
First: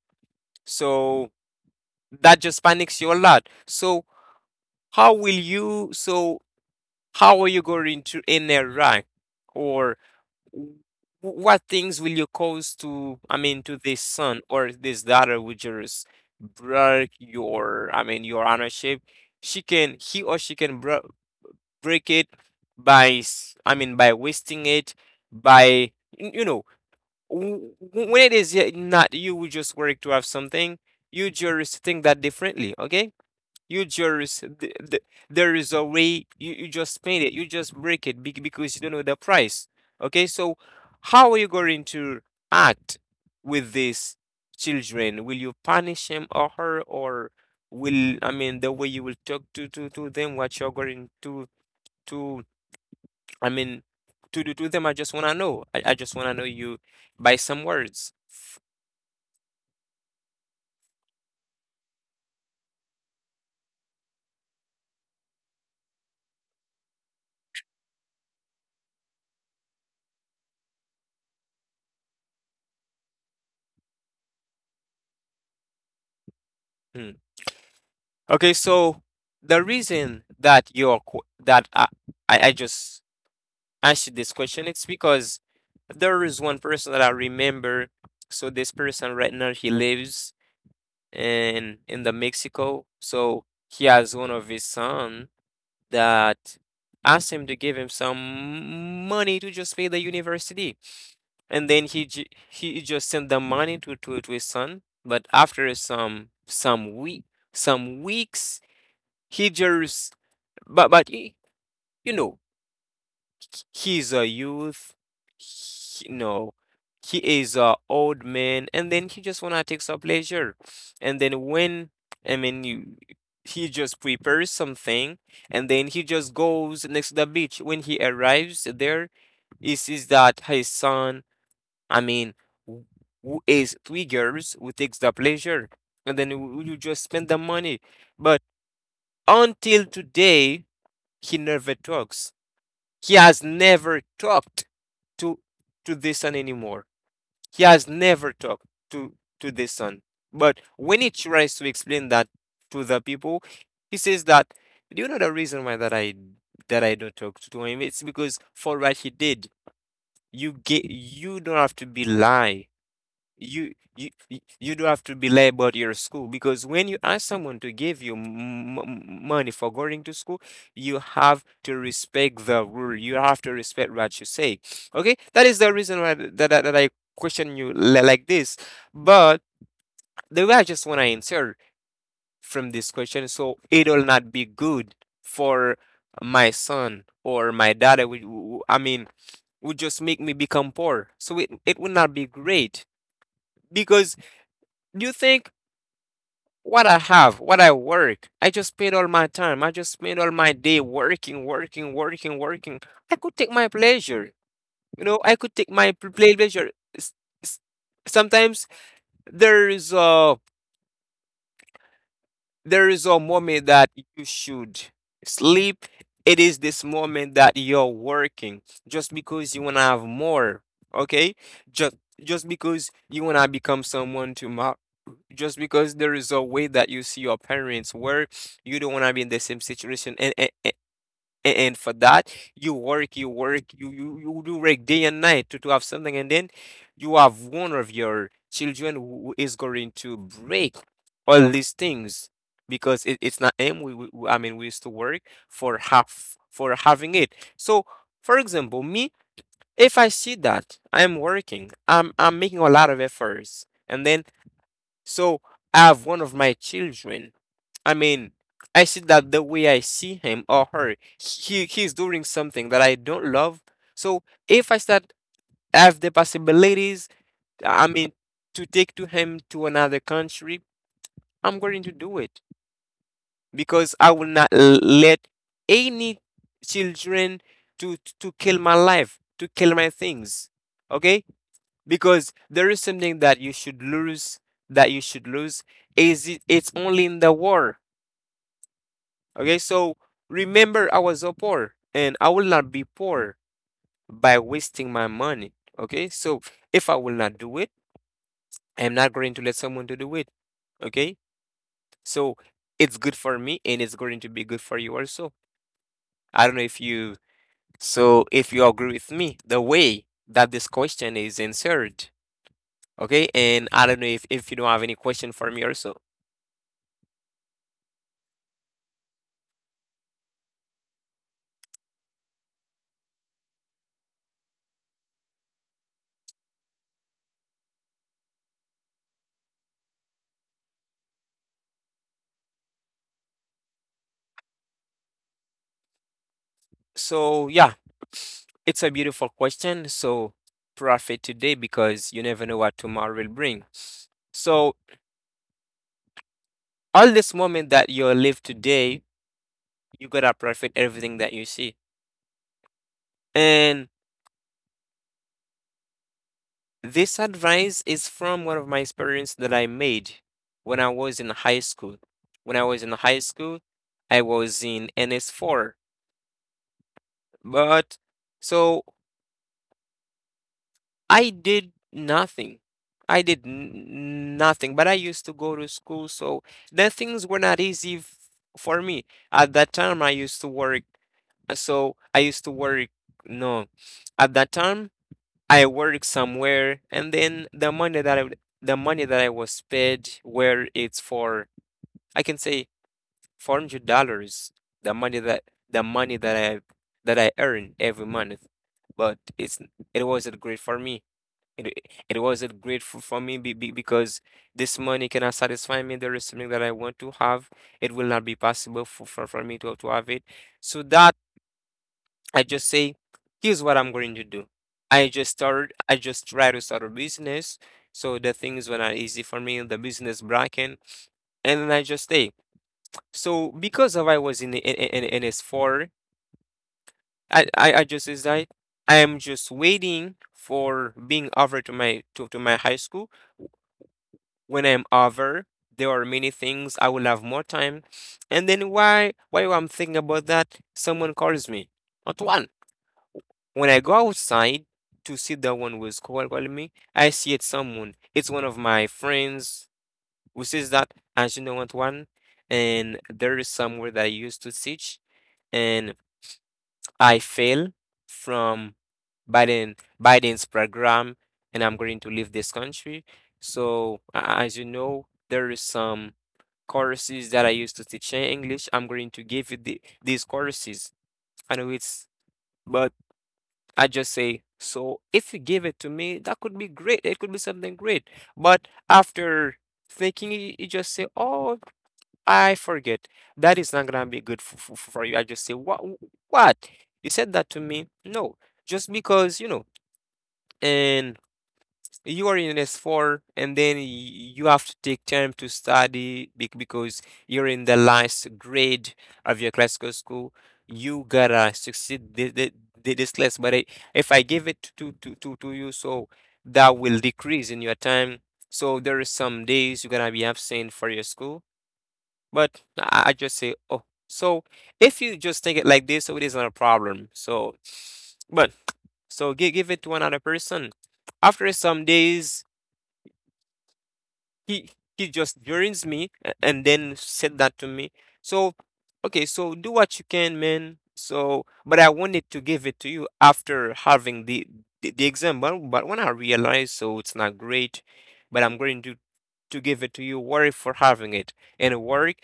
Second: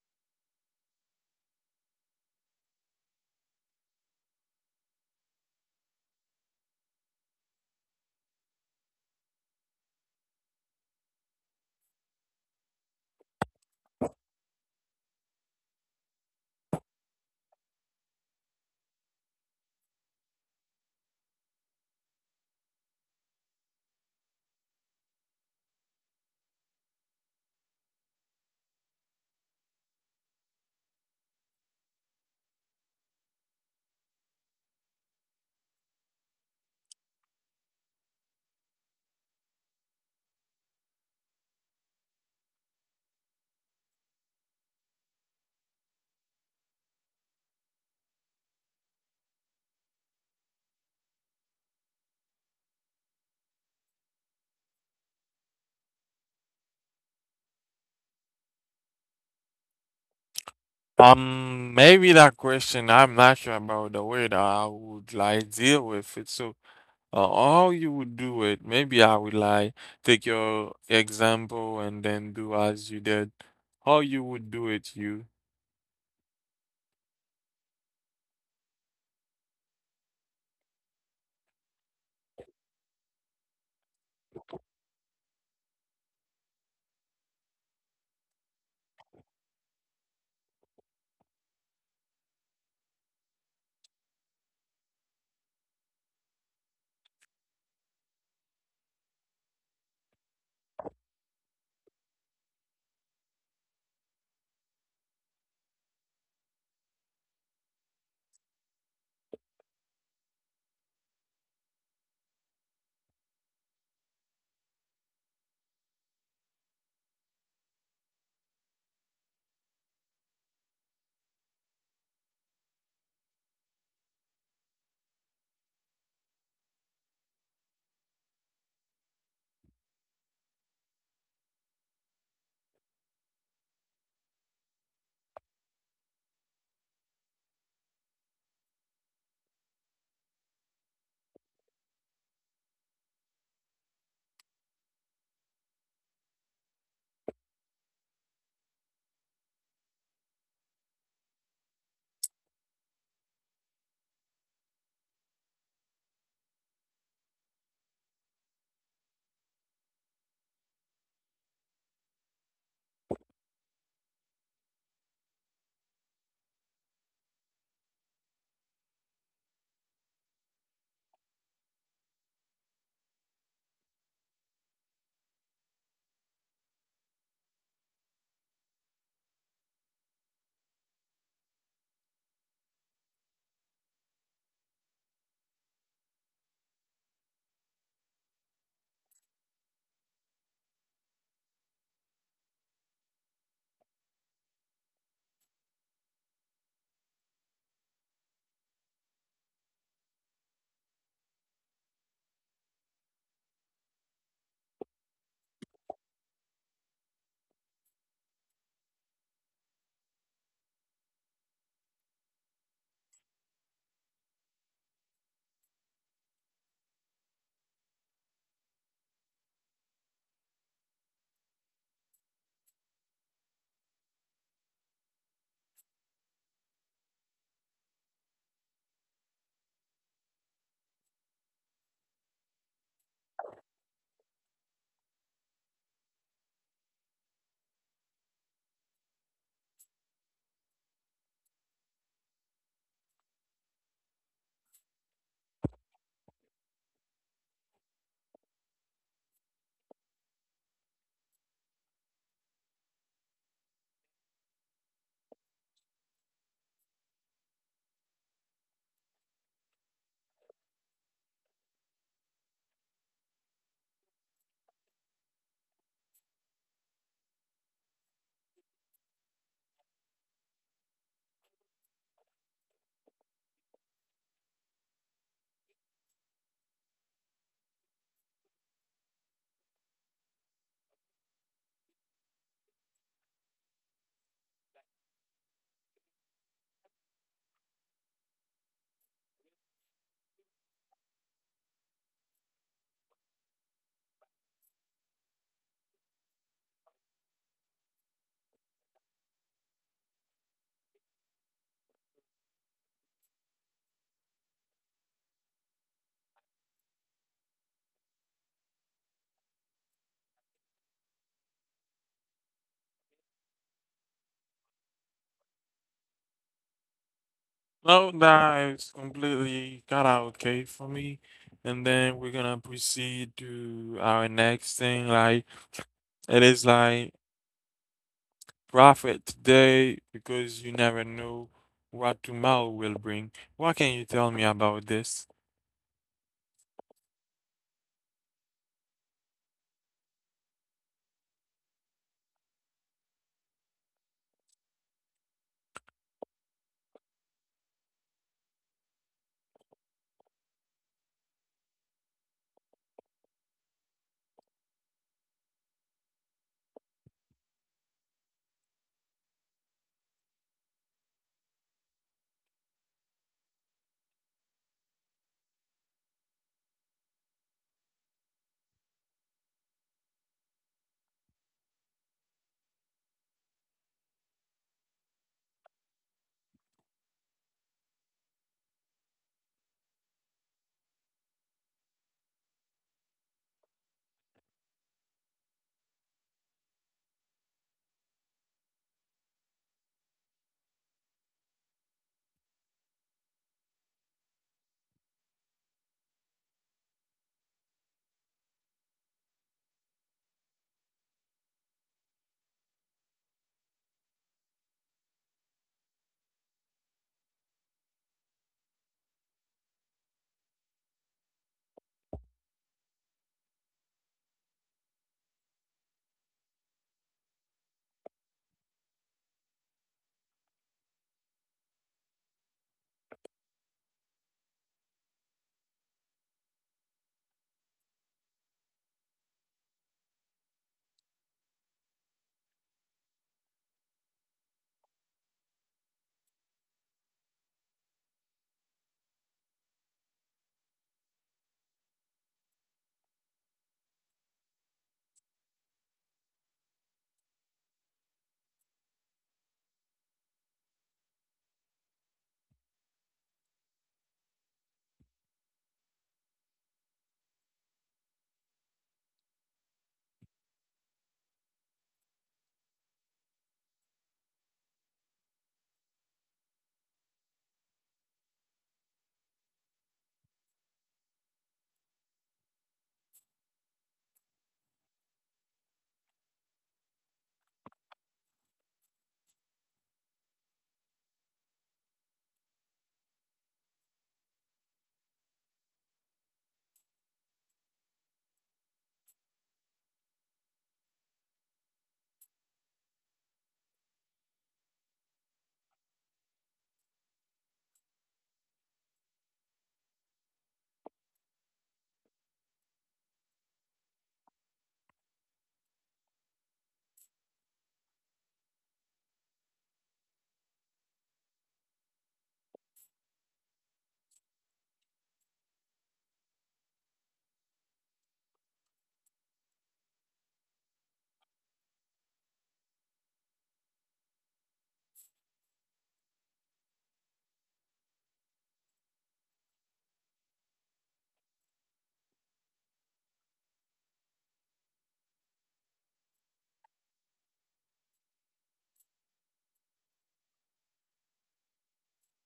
S2: so that just panics you a lot. So how will you? So how are you going to interact, or w- what things will you cause to, I mean, to this son or this daughter which is break your, I mean, your ownership. She can he or she can break it by I mean by wasting it, by you know, when it is yet not you who just work to have something, you just think that differently. Okay, you just there is a way you, you just paint it, you just break it, because you don't know the price. Okay, so how are you going to act with these children? Will you punish him or her, or will, I mean, the way you will talk to them, what you're going to, I mean, to do to them? I just wanna know. I just wanna know you by some words.
S1: Maybe that question, I'm not sure about the way that I would like deal with it. So, how you would do it, maybe I would like take your example and then do as you did. How you would do it, you.
S2: Hmm. Okay, so the reason that you're qu- that I just asked this question. It's because there is one person that I remember. So this person right now, he lives in the Mexico. So he has one of his son that asked him to give him some money to just pay the university, and then he just sent the money to his son. But after some weeks, he just, but he, you know, he's a youth, no, he is a old man, and then he just wanna take some pleasure. And then when, I mean, you, he just prepares something, and then he just goes next to the beach. When he arrives there, he sees that his son, I mean, who who is three girls who takes the pleasure, and then you just spend the money. But until today he never talks, he has never talked to to this son anymore. He has never talked to to this son. But when he tries to explain that to the people, he says that, do you know the reason why that I don't talk to him? It's because for what he did, you get you don't have to be lie, you you do have to be label your school, because when you ask someone to give you money for going to school, you have to respect the rule, you have to respect what you say. Okay, that is the reason why that I question you like this. But the way I just want to answer from this question, so it'll not be good for my son or my daughter I mean, would just make me become poor. So it would not be great because, do you think what I have, what I work? I just spend all my time. I just spend all my day working, working, working, working. I could take my pleasure. You know, I could take my pleasure. S- s- Sometimes there is a there is a moment that you should sleep. It is this moment that you're working just because you wanna have more. Okay, just just because you wanna become someone tomorrow, just because there is a way that you see your parents work, you don't want to be in the same situation. And for that, you work, you work, you do work day and night to have something. And then you have one of your children who is going to break all these things because it, it's not him. I mean, we used to work for half for having it. So, for example, me, if I see that I'm working, I'm making a lot of efforts. And then so I have one of my children. I mean, I see that the way I see him or her, he's doing something that I don't love. So if I start have the possibilities, I mean, to take to him to another country, I'm going to do it because I will not let any children to kill my life, to kill my things. Okay? Because there is something that you should lose, that you should lose, is it, it's only in the war. Okay, so remember, I was a poor and I will not be poor by wasting my money. Okay, so if I will not do it, I'm not going to let someone to do it. Okay, so it's good for me and it's going to be good for you also. I don't know if you, so if you agree with me the way that this question is answered. Okay, and I don't know if you don't have any question for me also.
S1: No, that is completely kind of okay for me. And then we're gonna proceed to our next thing. Like, it is like, profit today because you never know what tomorrow will bring. What can you tell me about this?
S2: So yeah, it's a beautiful question. So profit today, because you never know what tomorrow will bring. So all this moment that you live today, you gotta profit everything that you see. And this advice is from one of my experience that I made when I was in high school. When I was in high school, I was in NS4. But so I did nothing. I did nothing, but I used to go to school, so the things were not easy for me. At that time, I used to work, so I used to work. No, at that time, I worked somewhere, and then the money that the money that I was paid, where it's for, I can say $400. The money that I earn every month. But it's, it wasn't great for me, it wasn't grateful for me, because this money cannot satisfy me. There is something that I want to have. It will not be possible for me to have it. So that I just say, here's what I'm going to do. I just try to start a business. So the things were not easy for me in the business bracket. And then I just stay. So because of I was in the s 4, I just is that I am just waiting for being offered to my to my high school. When I'm over, there are many things, I will have more time. And then why I'm thinking about that, someone calls me. Not one. When I go outside to see the one who is calling me, I see it's someone. It's one of my friends who says that, as you know what one, and there is somewhere that I used to teach, and I fail from Biden Biden's program, and I'm going to leave this country. So, a- as you know, there is some courses that I used to teach in English. I'm going to give you the, these courses. I know but I just say, so if you give it to me, that could be great. It could be something great. But after thinking, you just say, oh, I forget. That is not going to be good for, for you. I just say, what? What? You said that to me? No, just because, and you are in S4 and then you have to take time to study because you're in the last grade of your classical school. You gotta succeed this class. But I, if I give it to you, so that will decrease in your time. So there is some days you're gonna be absent for your school. But I just say, oh, so if you just take it like this, so it isn't a problem. So, but so give, give it to another person. After some days, he he just burns me and then said that to me. So okay, so do what you can, man. So, but I wanted to give it to you after having the exam, but when I realized, so it's not great, but I'm going to give it to you. Worry for having it and work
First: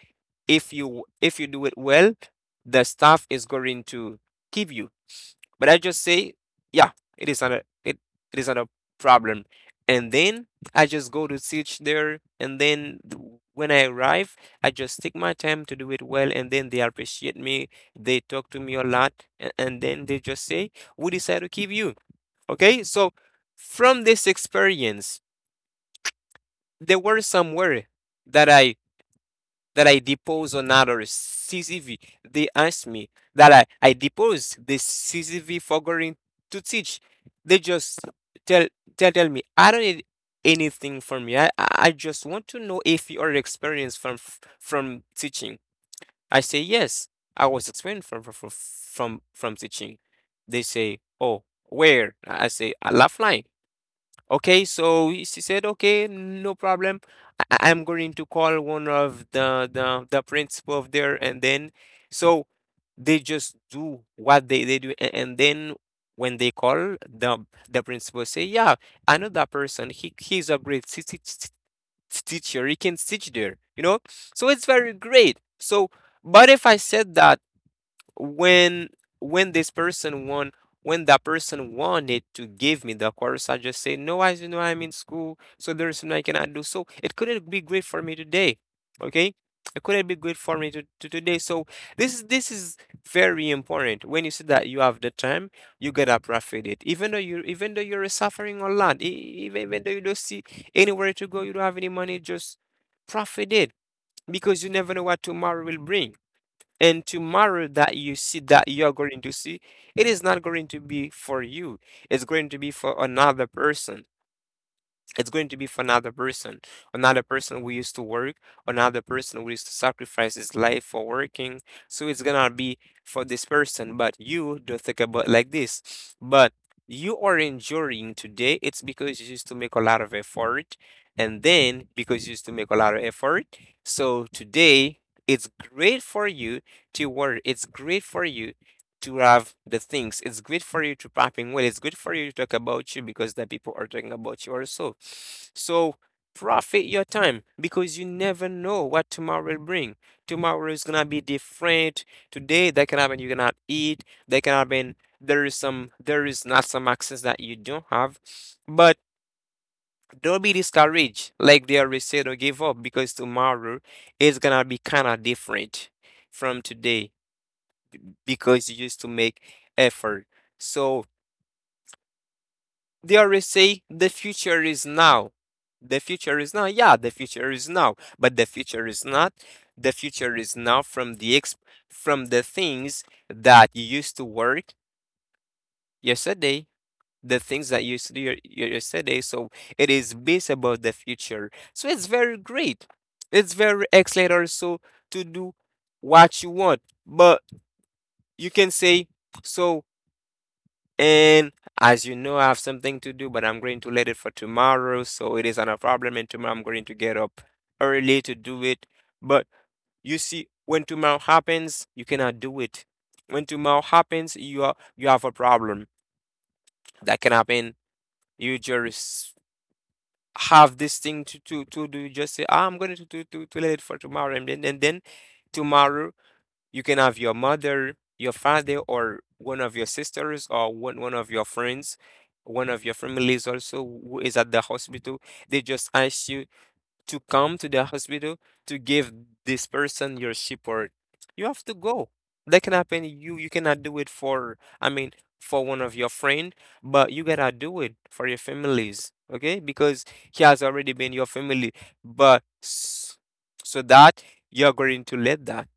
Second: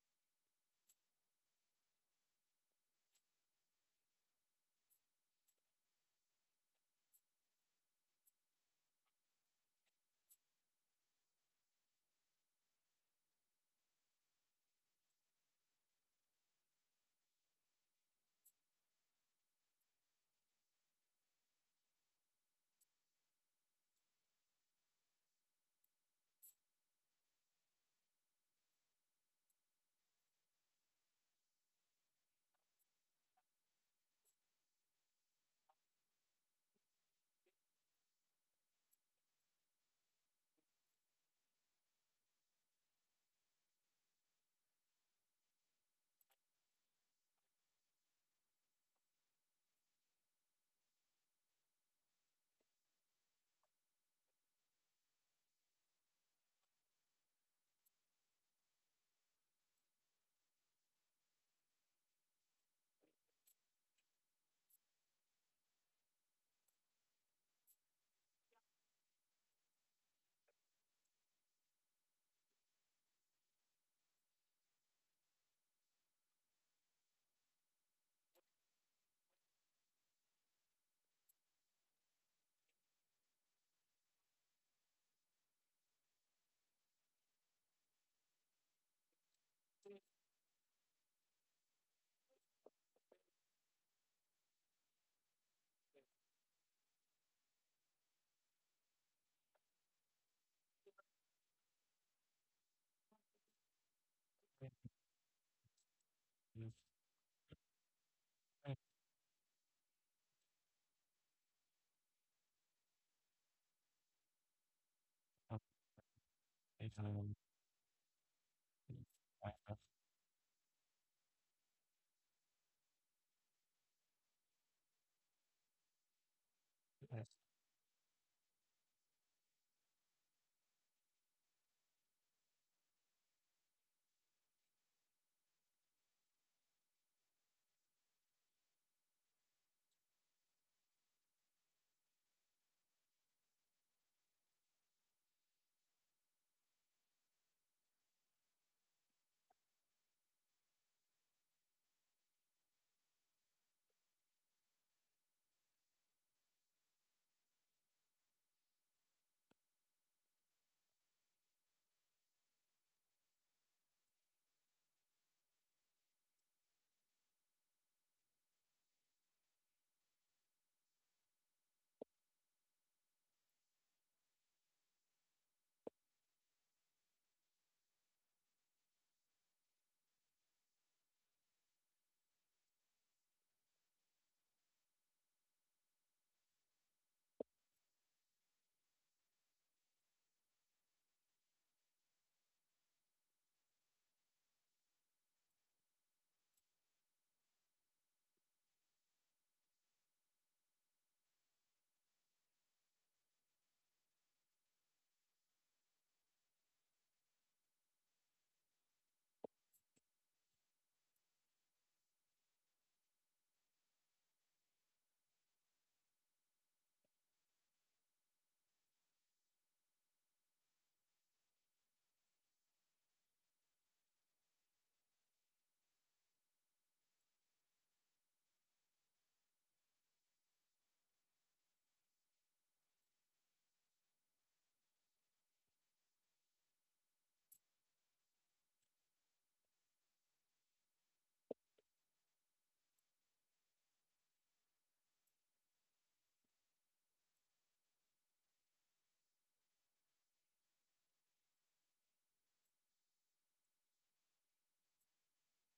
S2: if you do it well, the staff is going to keep you. But I just say, yeah, it is not it is not a problem. And then I just go to teach there and then when I arrive, I just take my time to do it well and then they appreciate me. They talk to me a lot and then they just say, we decide to keep you. Okay? So from this experience, there were somewhere that I that I depose another CCV. They asked me that I depose the CCV for going to teach. They just tell, tell me I don't need anything from you. I just want to know if you are experienced from teaching. I say yes. I was experienced from teaching. They say, oh, where? I say, I left line. Okay, so she said, okay, no problem. I'm going to call one of the principal of there, and then so they just do what they do, and then when they call the principal say, yeah, I know that person. He's a great teacher. He can teach there, you know. So it's very great. So, but if I said that when when this person want when that person wanted to give me the course, I just say no, I you know I'm in school, so there's something I cannot do. So it couldn't be great for me today. Okay? It couldn't be good for me to today. So this is very important. When you see that you have the time, you gotta profit it. Even though you're suffering a lot, even though you don't see anywhere to go, you don't have any money, just profit it because you never know what tomorrow will bring. And tomorrow that you see that you're going to see, it is not going to be for you. It's going to be for another person it's going to be for another person who used to work another person who used to sacrifice his life for working, so it's gonna be for this person, but you don't think about like this. But you are enduring today, it's because you used to make a lot of effort, and then because you used to make a lot of effort, so today it's great for you to work, it's great for you to have the things. It's good for you to pop in well. It's good for you to talk about you because the people are talking about you also. So profit your time because you never know what tomorrow will bring. Tomorrow is gonna be different. Today that can happen you cannot eat. That can happen there is some there is not some access that you don't have. But don't be discouraged, like they already said, or give up because tomorrow is gonna be kind of different from today because you used to make effort. So they always say the future is now. The future is now. Yeah, the future is now, but the future is not. The future is now from from the things that you used to work yesterday, the things that you used to do yesterday. So it is based about the future. So it's very great. It's very excellent also to do what you want. But you can say so. And as you know, I have something to do, but I'm going to let it for tomorrow. So it is not a problem. And tomorrow I'm going to get up early to do it. But you see, when tomorrow happens, you cannot do it. When tomorrow happens, you are you have a problem that can happen. You just have this thing to do. You just say, "Ah, I'm going to let it for tomorrow, and then tomorrow you can have your mother, your father, or one of your sisters, or one of your friends, one of your families also who is at the hospital. They just ask you to come to the hospital to give this person your support. You have to go. That can happen. You cannot do it for, I mean, for one of your friend, but you gotta do it for your families, okay? Because he has already been your family, but s- so that you're going to let that.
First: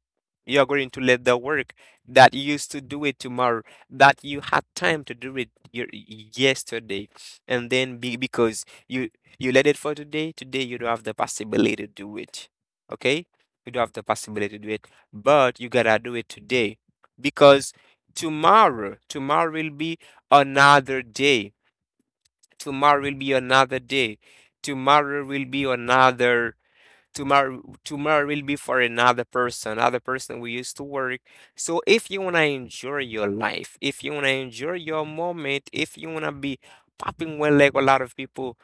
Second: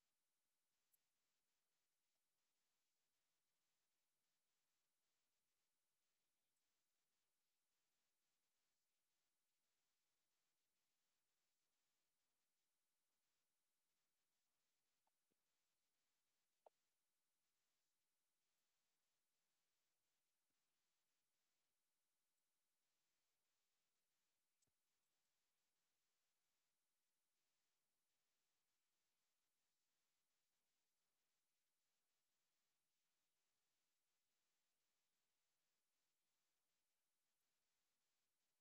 S2: You are going to let the work that you used to do it tomorrow, that you had time to do it yesterday, and then because you let it for today, today you don't have the possibility to do it. Okay? You don't have the possibility to do it, but you gotta do it today because tomorrow will be another day. Tomorrow will be another day. Tomorrow will be another tomorrow will be for another person. Another person we used to work. So if you want to enjoy your life, if you want to enjoy your moment, if you want to be popping one leg a lot of people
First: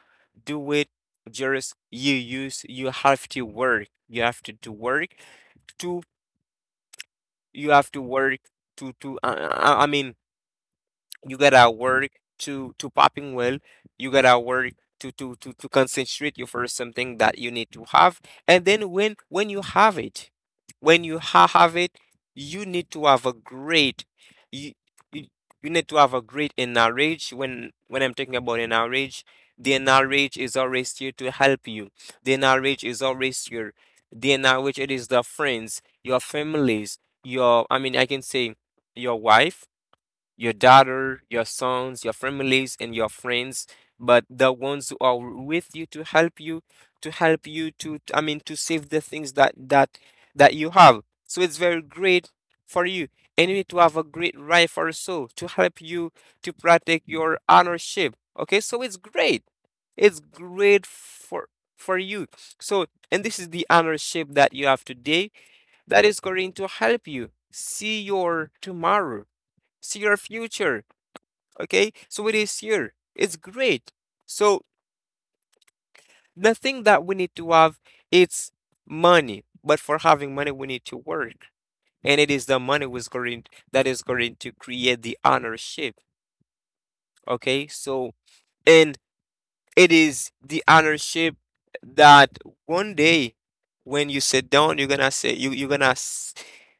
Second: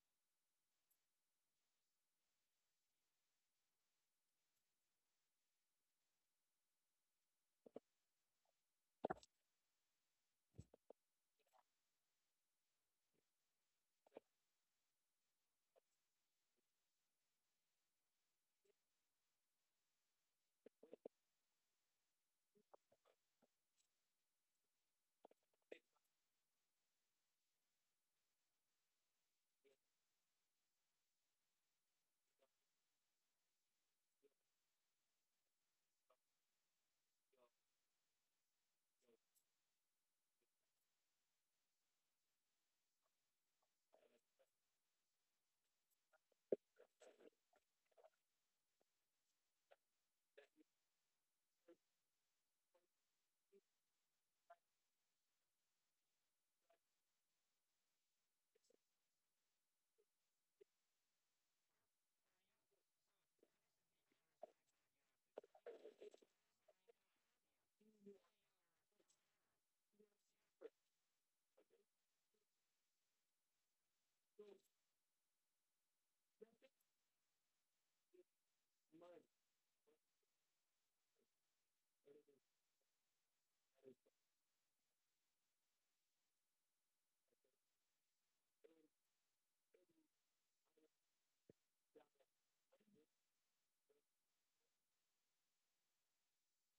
S2: do it, just you have to work, you have to do work to you have to work to I mean you gotta work to popping well, you gotta work to concentrate you for something that you need to have. And then when you have it, when you have it, you need to have a great you, you you need to have a great knowledge. When I'm talking about a knowledge, the knowledge is always here to help you. The knowledge is always here. The knowledge it is the friends, your families, your, I mean, I can say your wife, your daughter, your sons, your families, and your friends, but the ones who are with you to help you, to help you to, I mean, to save the things that you have. So it's very great for you, and you need to have a great rifle so to help you to protect your ownership. Okay, so it's great. It's great for you. So, and this is the ownership that you have today that is going to help you see your tomorrow see your future. Okay, so it is here. It's great. So the thing that we need to have it's money, but for having money we need to work, and it is the money was going that is going to create the ownership. Okay, so and it is the ownership that one day when you sit down, you're gonna say you you're gonna s-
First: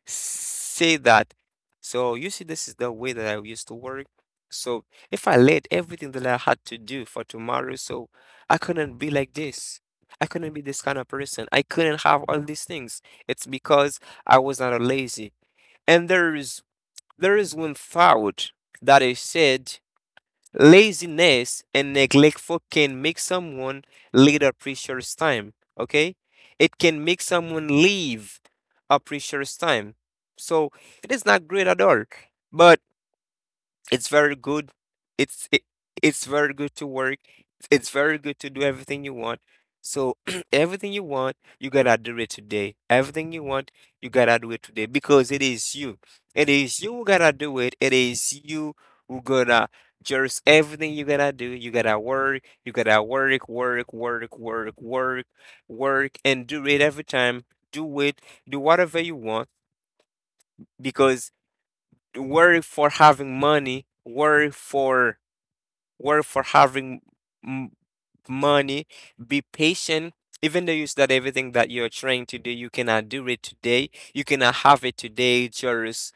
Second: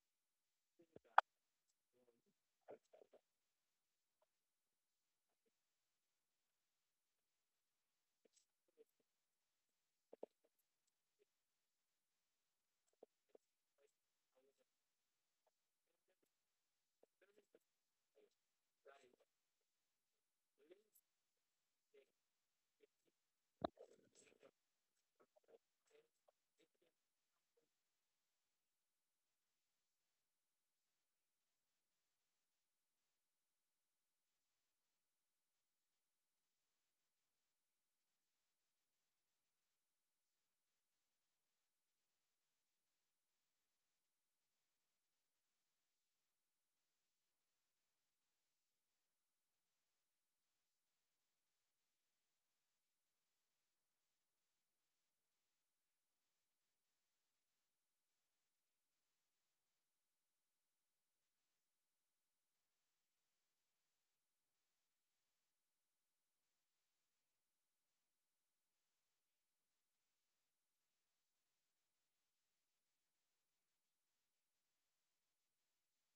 S2: say that. So you see, this is the way that I used to work. So if I laid everything that I had to do for tomorrow, so I couldn't be like this. I couldn't be this kind of person. I couldn't have all these things. It's because I was not lazy. And there is one thought that I said: laziness and neglectful can make someone later precious time. Okay, it can make someone leave a precious time. So it is not great at all. But it's very good. It's it, it's very good to work. It's very good to do everything you want. So everything you want, you gotta do it today. Everything you want, you gotta do it today because it is you. It is you who gotta do it. It is you who gonna just everything you gotta do. You gotta work. You gotta work, work, work, work, work, work, and do it every time. Do it. Do whatever you want because worry for having money, worry for work for having m- money. Be patient. Even though you start everything that you're trying to do, you cannot do it today. You cannot have it today. Just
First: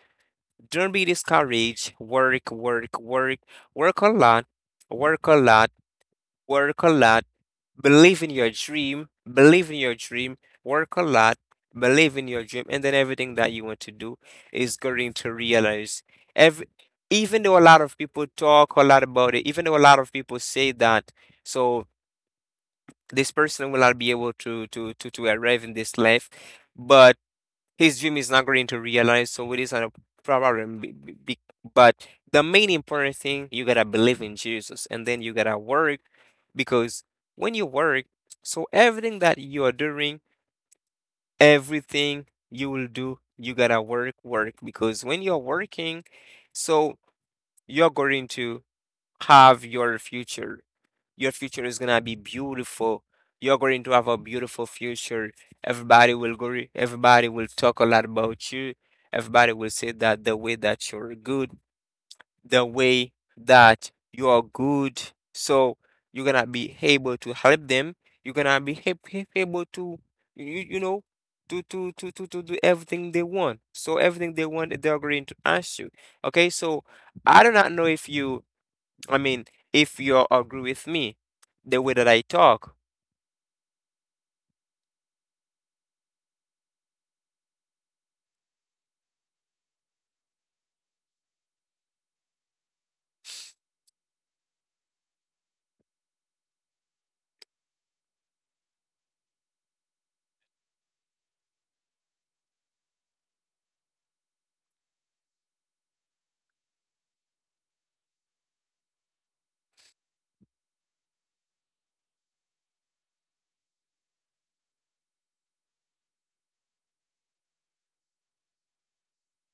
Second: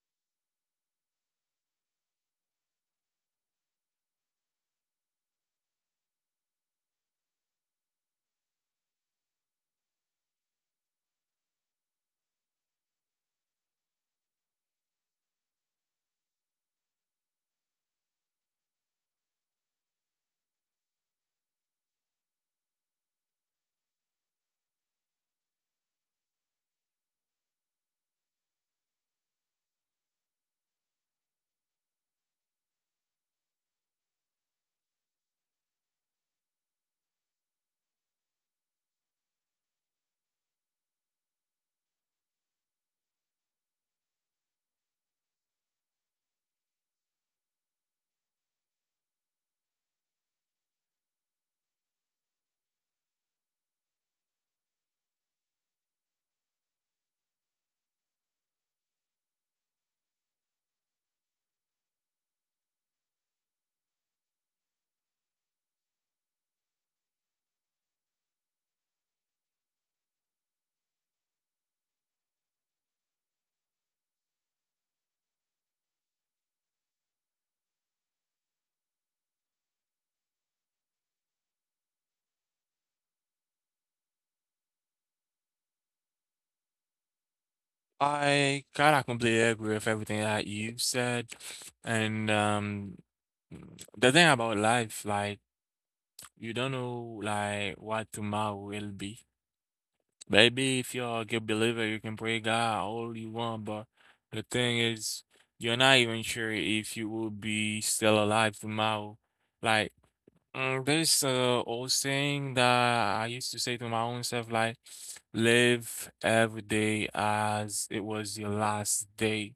S2: don't be discouraged. Work, work, work, work a lot, work a lot, work a lot, believe in your dream, believe in your dream, work a lot, believe in your dream, and then everything that you want to do is going to realize. Every, Even though a lot of people talk a lot about it, even though a lot of people say that, so this person will not be able to arrive in this life, but his dream is not going to realize. So it is not a problem. But the main important thing, you gotta believe in Jesus, and then you gotta work because when you work, so everything that you are doing, everything you will do, you gotta work, work because when you're working, so you're going to have your future. Your future is gonna be beautiful. You're going to have a beautiful future. Everybody will talk a lot about you. Everybody will say that the way that you're good, the way that you are good. So you're gonna be able to help them. You're gonna be able to, you, you you know, to do everything they want. So everything they want, they're going to ask you. Okay, so I do not know if you, I mean, if you agree with me, the way that I talk.
S1: I kind of completely agree with everything that you said. And, the thing about life, like, you don't know, like, what tomorrow will be. Maybe if you're a good believer, you can pray God all you want, but the thing is, you're not even sure if you will be still alive tomorrow. Like, there's a old saying that I used to say to my own self, like, live every day as it was your last day.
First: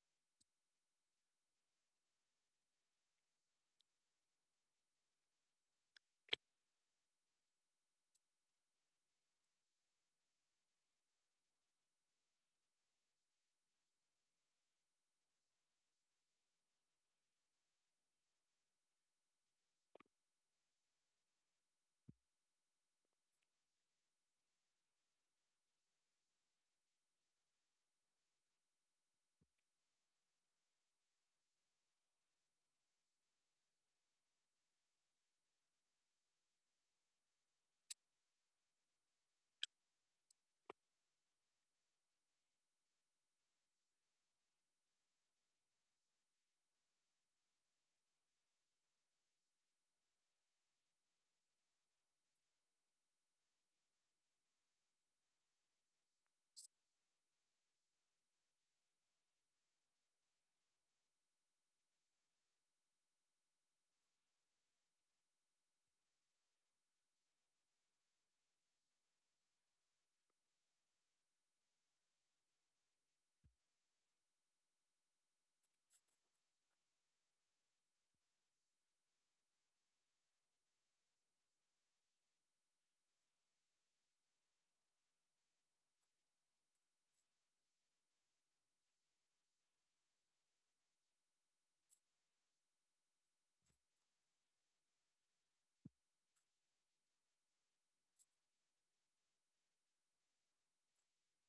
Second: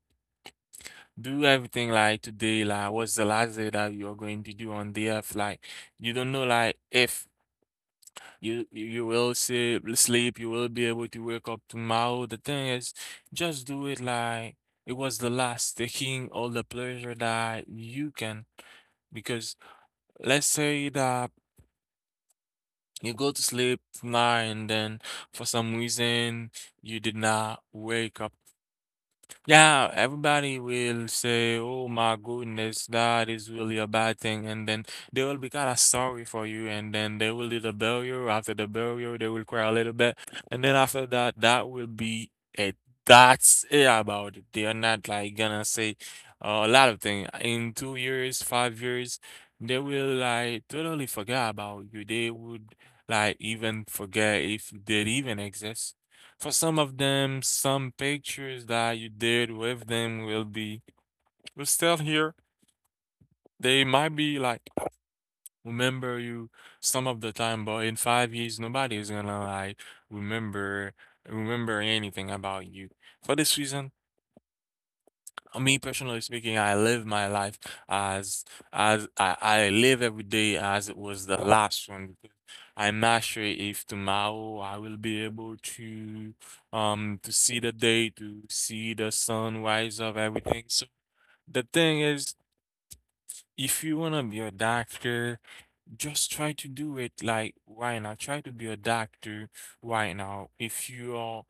S1: Do everything like today, like what's the last day that you're going to do on the earth? Like, you don't know, like, if you will sleep, you will be able to wake up tomorrow. The thing is, just do it like it was the last, taking all the pleasure that you can. Because let's say that you go to sleep tonight and then for some reason you did not wake up. Yeah, everybody will say, "Oh my goodness, that is really a bad thing," and then they will be kind of sorry for you, and then they will do the burial. After the burial, they will cry a little bit, and then after that, that will be it. That's it about it. They are not like gonna say a lot of things in 2 years, 5 years. They will like totally forget about you. They would like even forget if they even exist. For some of them, some pictures that you did with them will be will still here. They might be like remember you some of the time, but in 5 years, nobody is gonna like remember remember anything about you. For this reason, me personally speaking, I live my life as as I live every day as it was the last one, because I'm not sure if tomorrow I will be able to see the day, to see the sun rise up, everything. So the thing is, if you wanna be a doctor, just try to do it like right now. Try to be a doctor right now. If you are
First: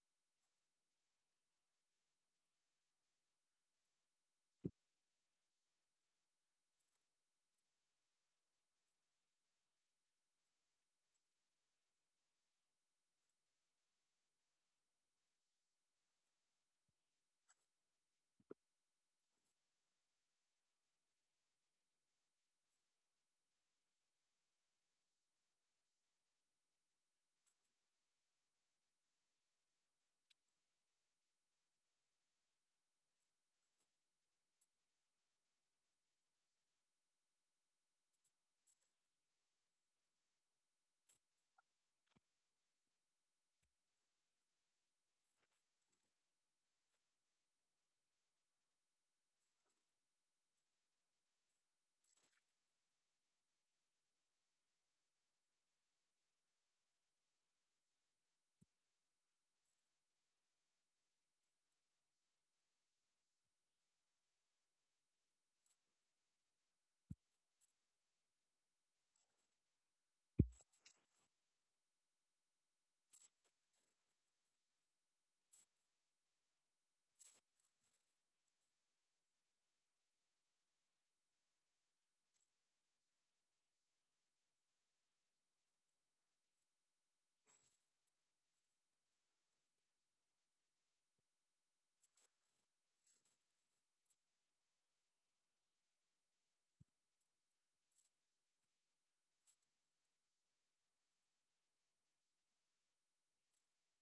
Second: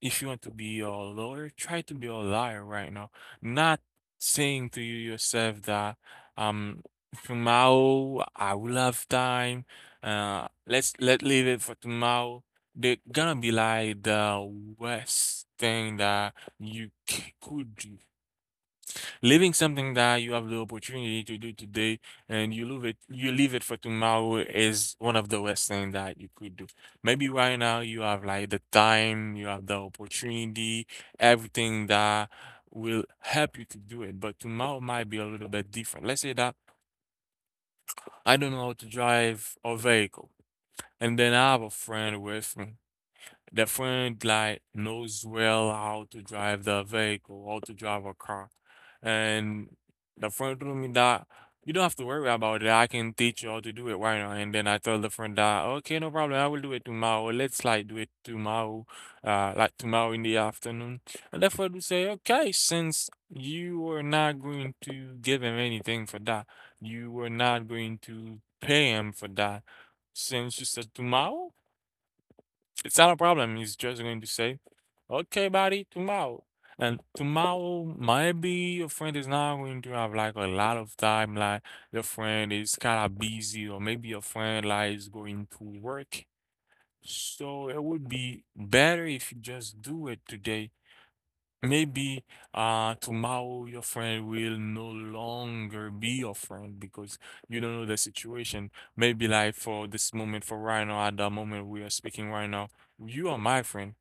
S1: if you want to be a lawyer, try to be a liar right now. Not saying to you yourself that um tomorrow I will have time. Let's let leave it for tomorrow. They're gonna be like the worst thing that you could do. Leaving something that you have the opportunity to do today and you leave it for tomorrow is one of the worst thing that you could do. Maybe right now you have like the time, you have the opportunity, everything that will help you to do it, but tomorrow might be a little bit different. Let's say that I don't know how to drive a vehicle and then I have a friend with me. The friend like knows well how to drive the vehicle, how to drive a car. And the friend told me that you don't have to worry about it. I can teach you how to do it right now. And then I told the friend that, okay, no problem. I will do it tomorrow. Let's like do it tomorrow, like tomorrow in the afternoon. And the friend would say, okay, since you are not going to give him anything for that, you were not going to pay him for that. Since you said tomorrow, it's not a problem. He's just going to say, okay, buddy, tomorrow. And tomorrow, maybe your friend is not going to have like a lot of time. Like your friend is kind of busy, or maybe your friend like is going to work. So it would be better if you just do it today. Maybe tomorrow your friend will no longer be your friend because you don't know the situation. Maybe like for this moment, for right now, at the moment we are speaking right now, you are my friend.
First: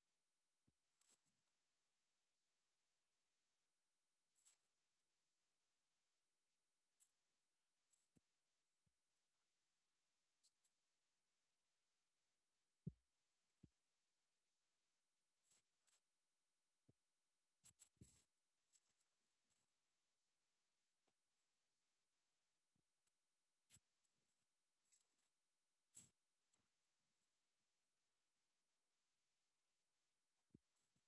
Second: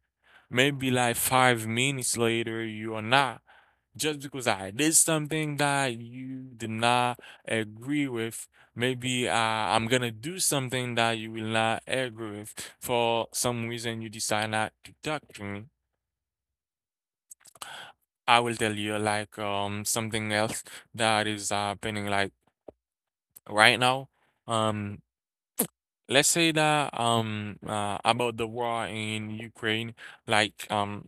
S1: Maybe like 5 minutes later, you are not. Just because I did something that you did not agree with, maybe I'm gonna do something that you will not agree with. For some reason, you decide not to talk to me. I will tell you like something else that is happening like right now. Um, let's say that about the war in Ukraine, like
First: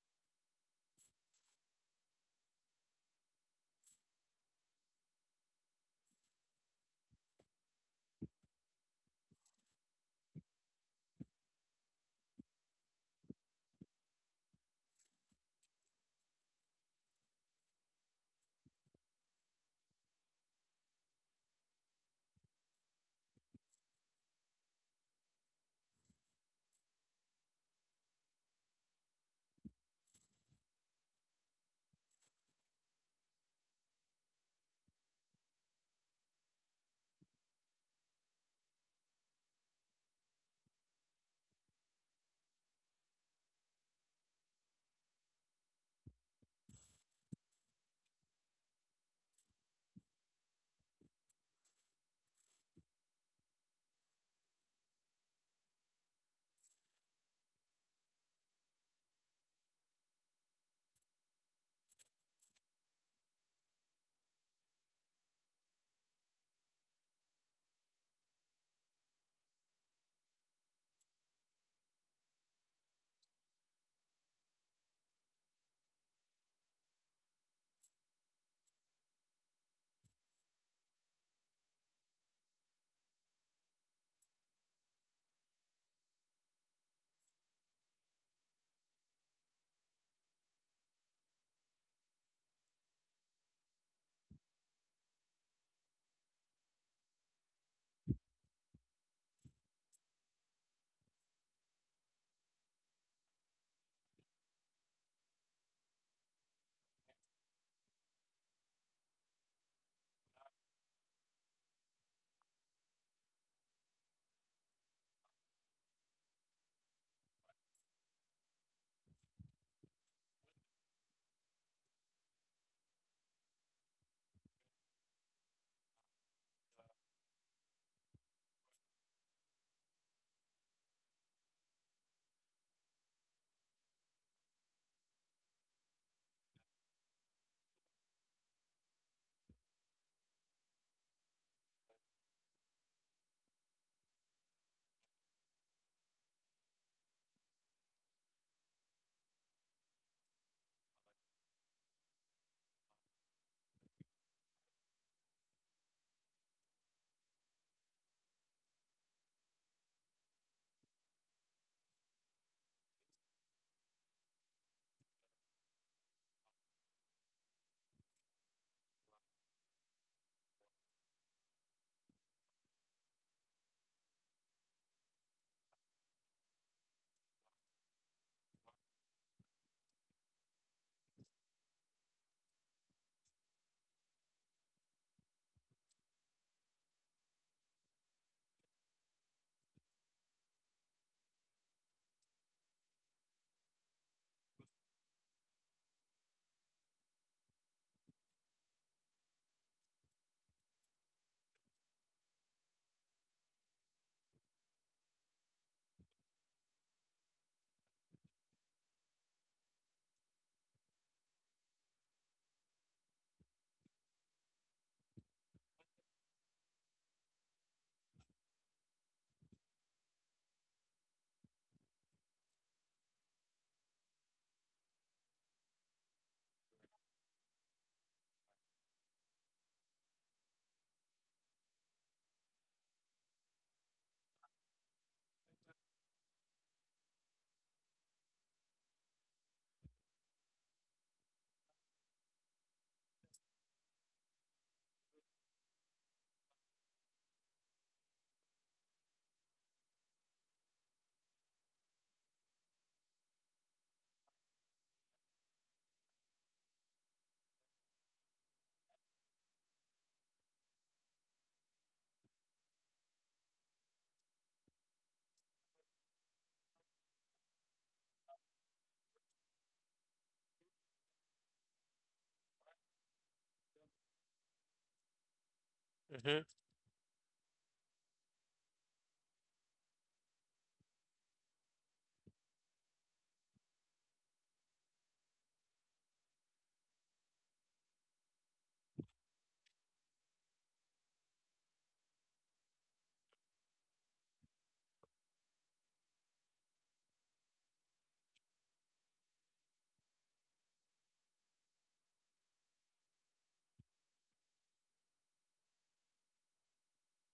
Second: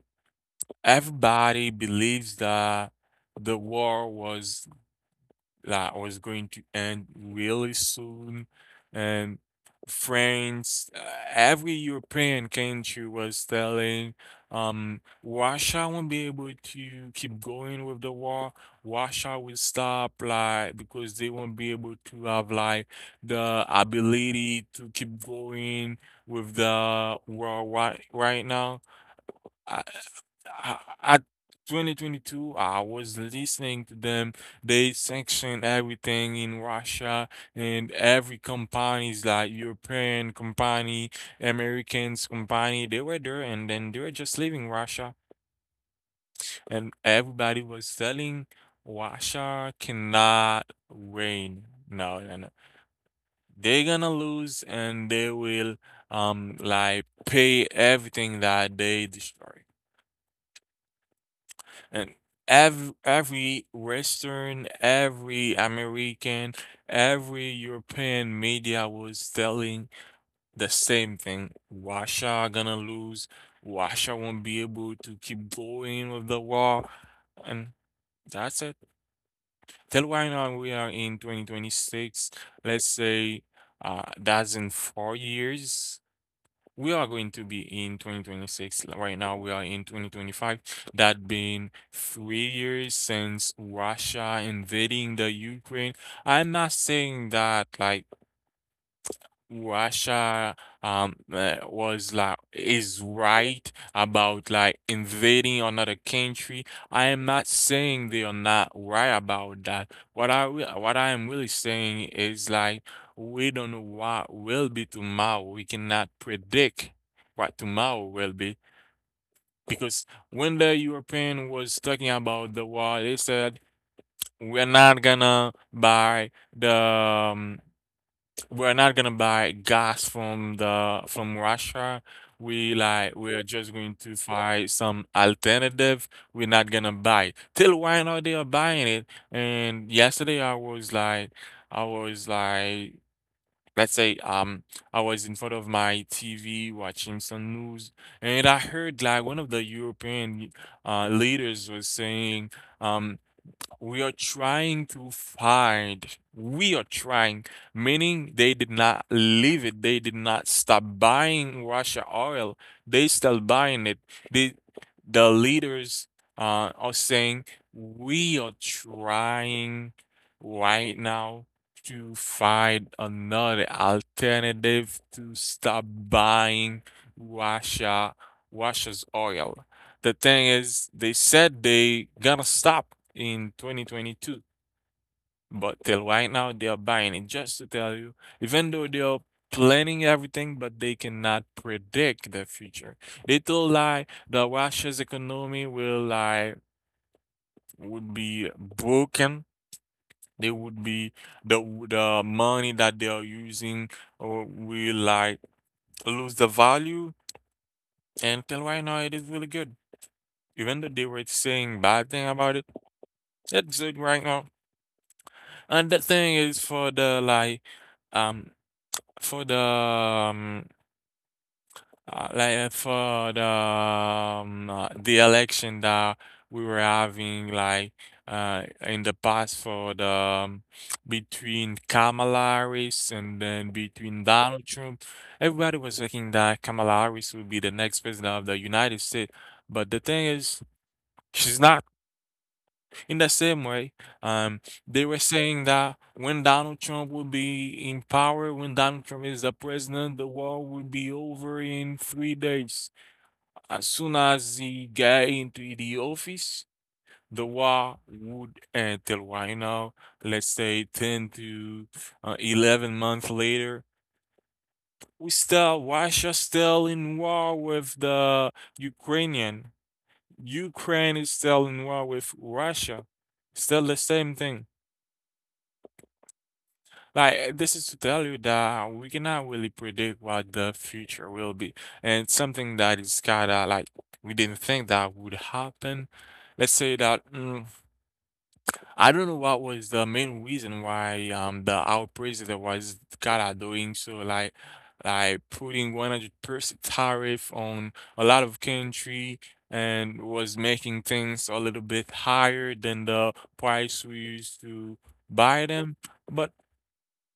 S1: everybody believes that the war was that was going to end really soon. And France, every European country was telling, Russia won't be able to keep going with the war. Russia will stop, like, because they won't be able to have, like, the ability to keep going with the war right now. I I At 2022, I was listening to them. They sanction everything in Russia, and every companies like European company, Americans company. They were there, and then they were just leaving Russia, and everybody was telling Russia cannot win. No, no, no. They're gonna lose, and they will like pay everything that they destroy. And every Western, every American, every European media was telling the same thing. Russia are gonna lose. Russia won't be able to keep going with the war. And that's it. Till right now we are in 2026. Let's say that's in 4 years we are going to be in 2026. Like, right now, we are in 2025. That been 3 years since Russia invading the Ukraine. I'm not saying that like Russia was like is right about like invading another country. I am not saying they are not right about that. What I am really saying is like we don't know what will be tomorrow. We cannot predict what tomorrow will be, because when the European was talking about the war, they said we're not gonna buy the we're not gonna buy gas from the from Russia. We're just going to find some alternative. We're not gonna buy it. Till right now they are buying it. And yesterday I was like let's say, I was in front of my TV watching some news, and I heard like one of the European leaders was saying, um we are trying to find. We are trying, meaning they did not leave it. They did not stop buying Russia oil. They still buying it. The the leaders, are saying we are trying right now to find another alternative to stop buying Russia Russia's oil. The thing is, they said they gonna stop in 2022, but till right now they are buying it. Just to tell you, even though they are planning everything, but they cannot predict the future. They told like the Russia's economy will like would be broken. They would be the the money that they are using or will like lose the value. And till right now, it is really good. Even though they were saying bad thing about it, it's good right now. And that thing is for the like um for the um, for the election that we were having like in the past, for the between Kamala Harris and then between Donald Trump. Everybody was thinking that Kamala Harris would be the next president of the United States, but the thing is, she's not. In the same way, um, they were saying that when Donald Trump would be in power, when Donald Trump is the president, the war would be over in 3 days. As soon as he got into the office, the war would end. Till right now, let's say 10 to 11 months later. We still, Russia still in war with the Ukrainian. Ukraine is still in war with Russia. Still the same thing.
S2: Hmm.
S1: Like, eh, this is to tell you that we cannot really predict what the future will be. And it's something that is kind of like we didn't think that would happen. Let's say that I don't know what was the main reason why the our president was kind of doing so like putting 100% tariff on a lot of country and was making things a little bit higher than the price we used to buy them. But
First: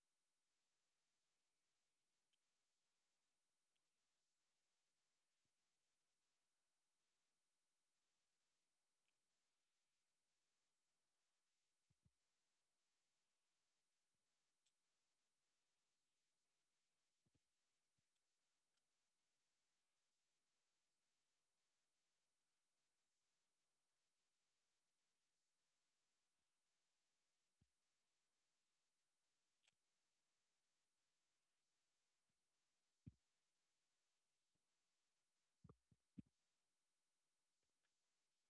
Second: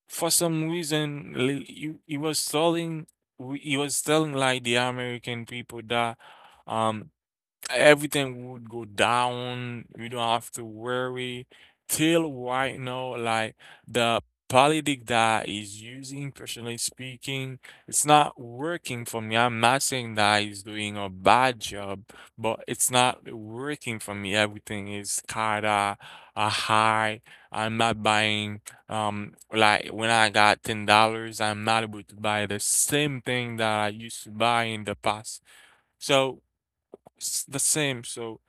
S1: for some reason he was telling he was telling like the American people that um everything would go down. You don't have to worry. Till right now, like the politic that is using, personally speaking, it's not working for me. I'm not saying that he's doing a bad job, but it's not working for me. Everything is kinda high. I'm not buying like when I got $10, I'm not able to buy the same thing that I used to buy in the past. So it's the same. So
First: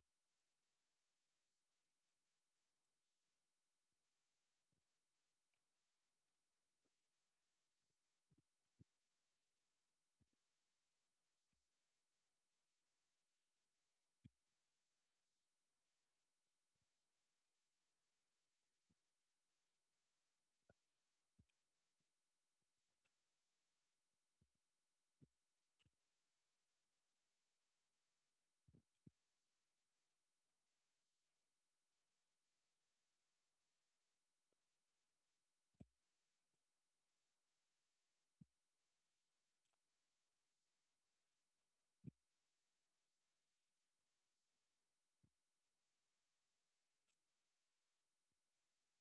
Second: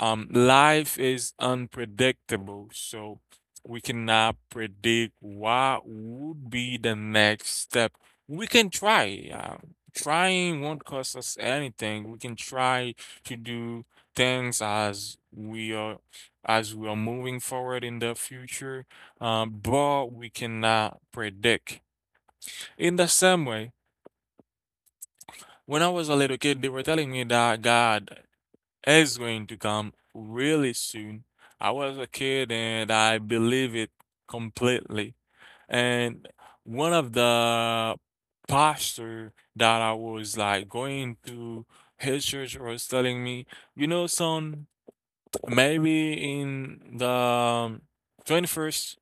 S1: life is unpredictable, so we cannot predict what would be the next step. We can try. Trying won't cost us anything. We can try to do things as we are moving forward in the future, but we cannot predict. In the same way, when I was a little kid, they were telling me that God it's going to come really soon. I was a kid and I believe it completely. And one of the pastor that I was like going to his church was telling me, you know, son, maybe in the 21st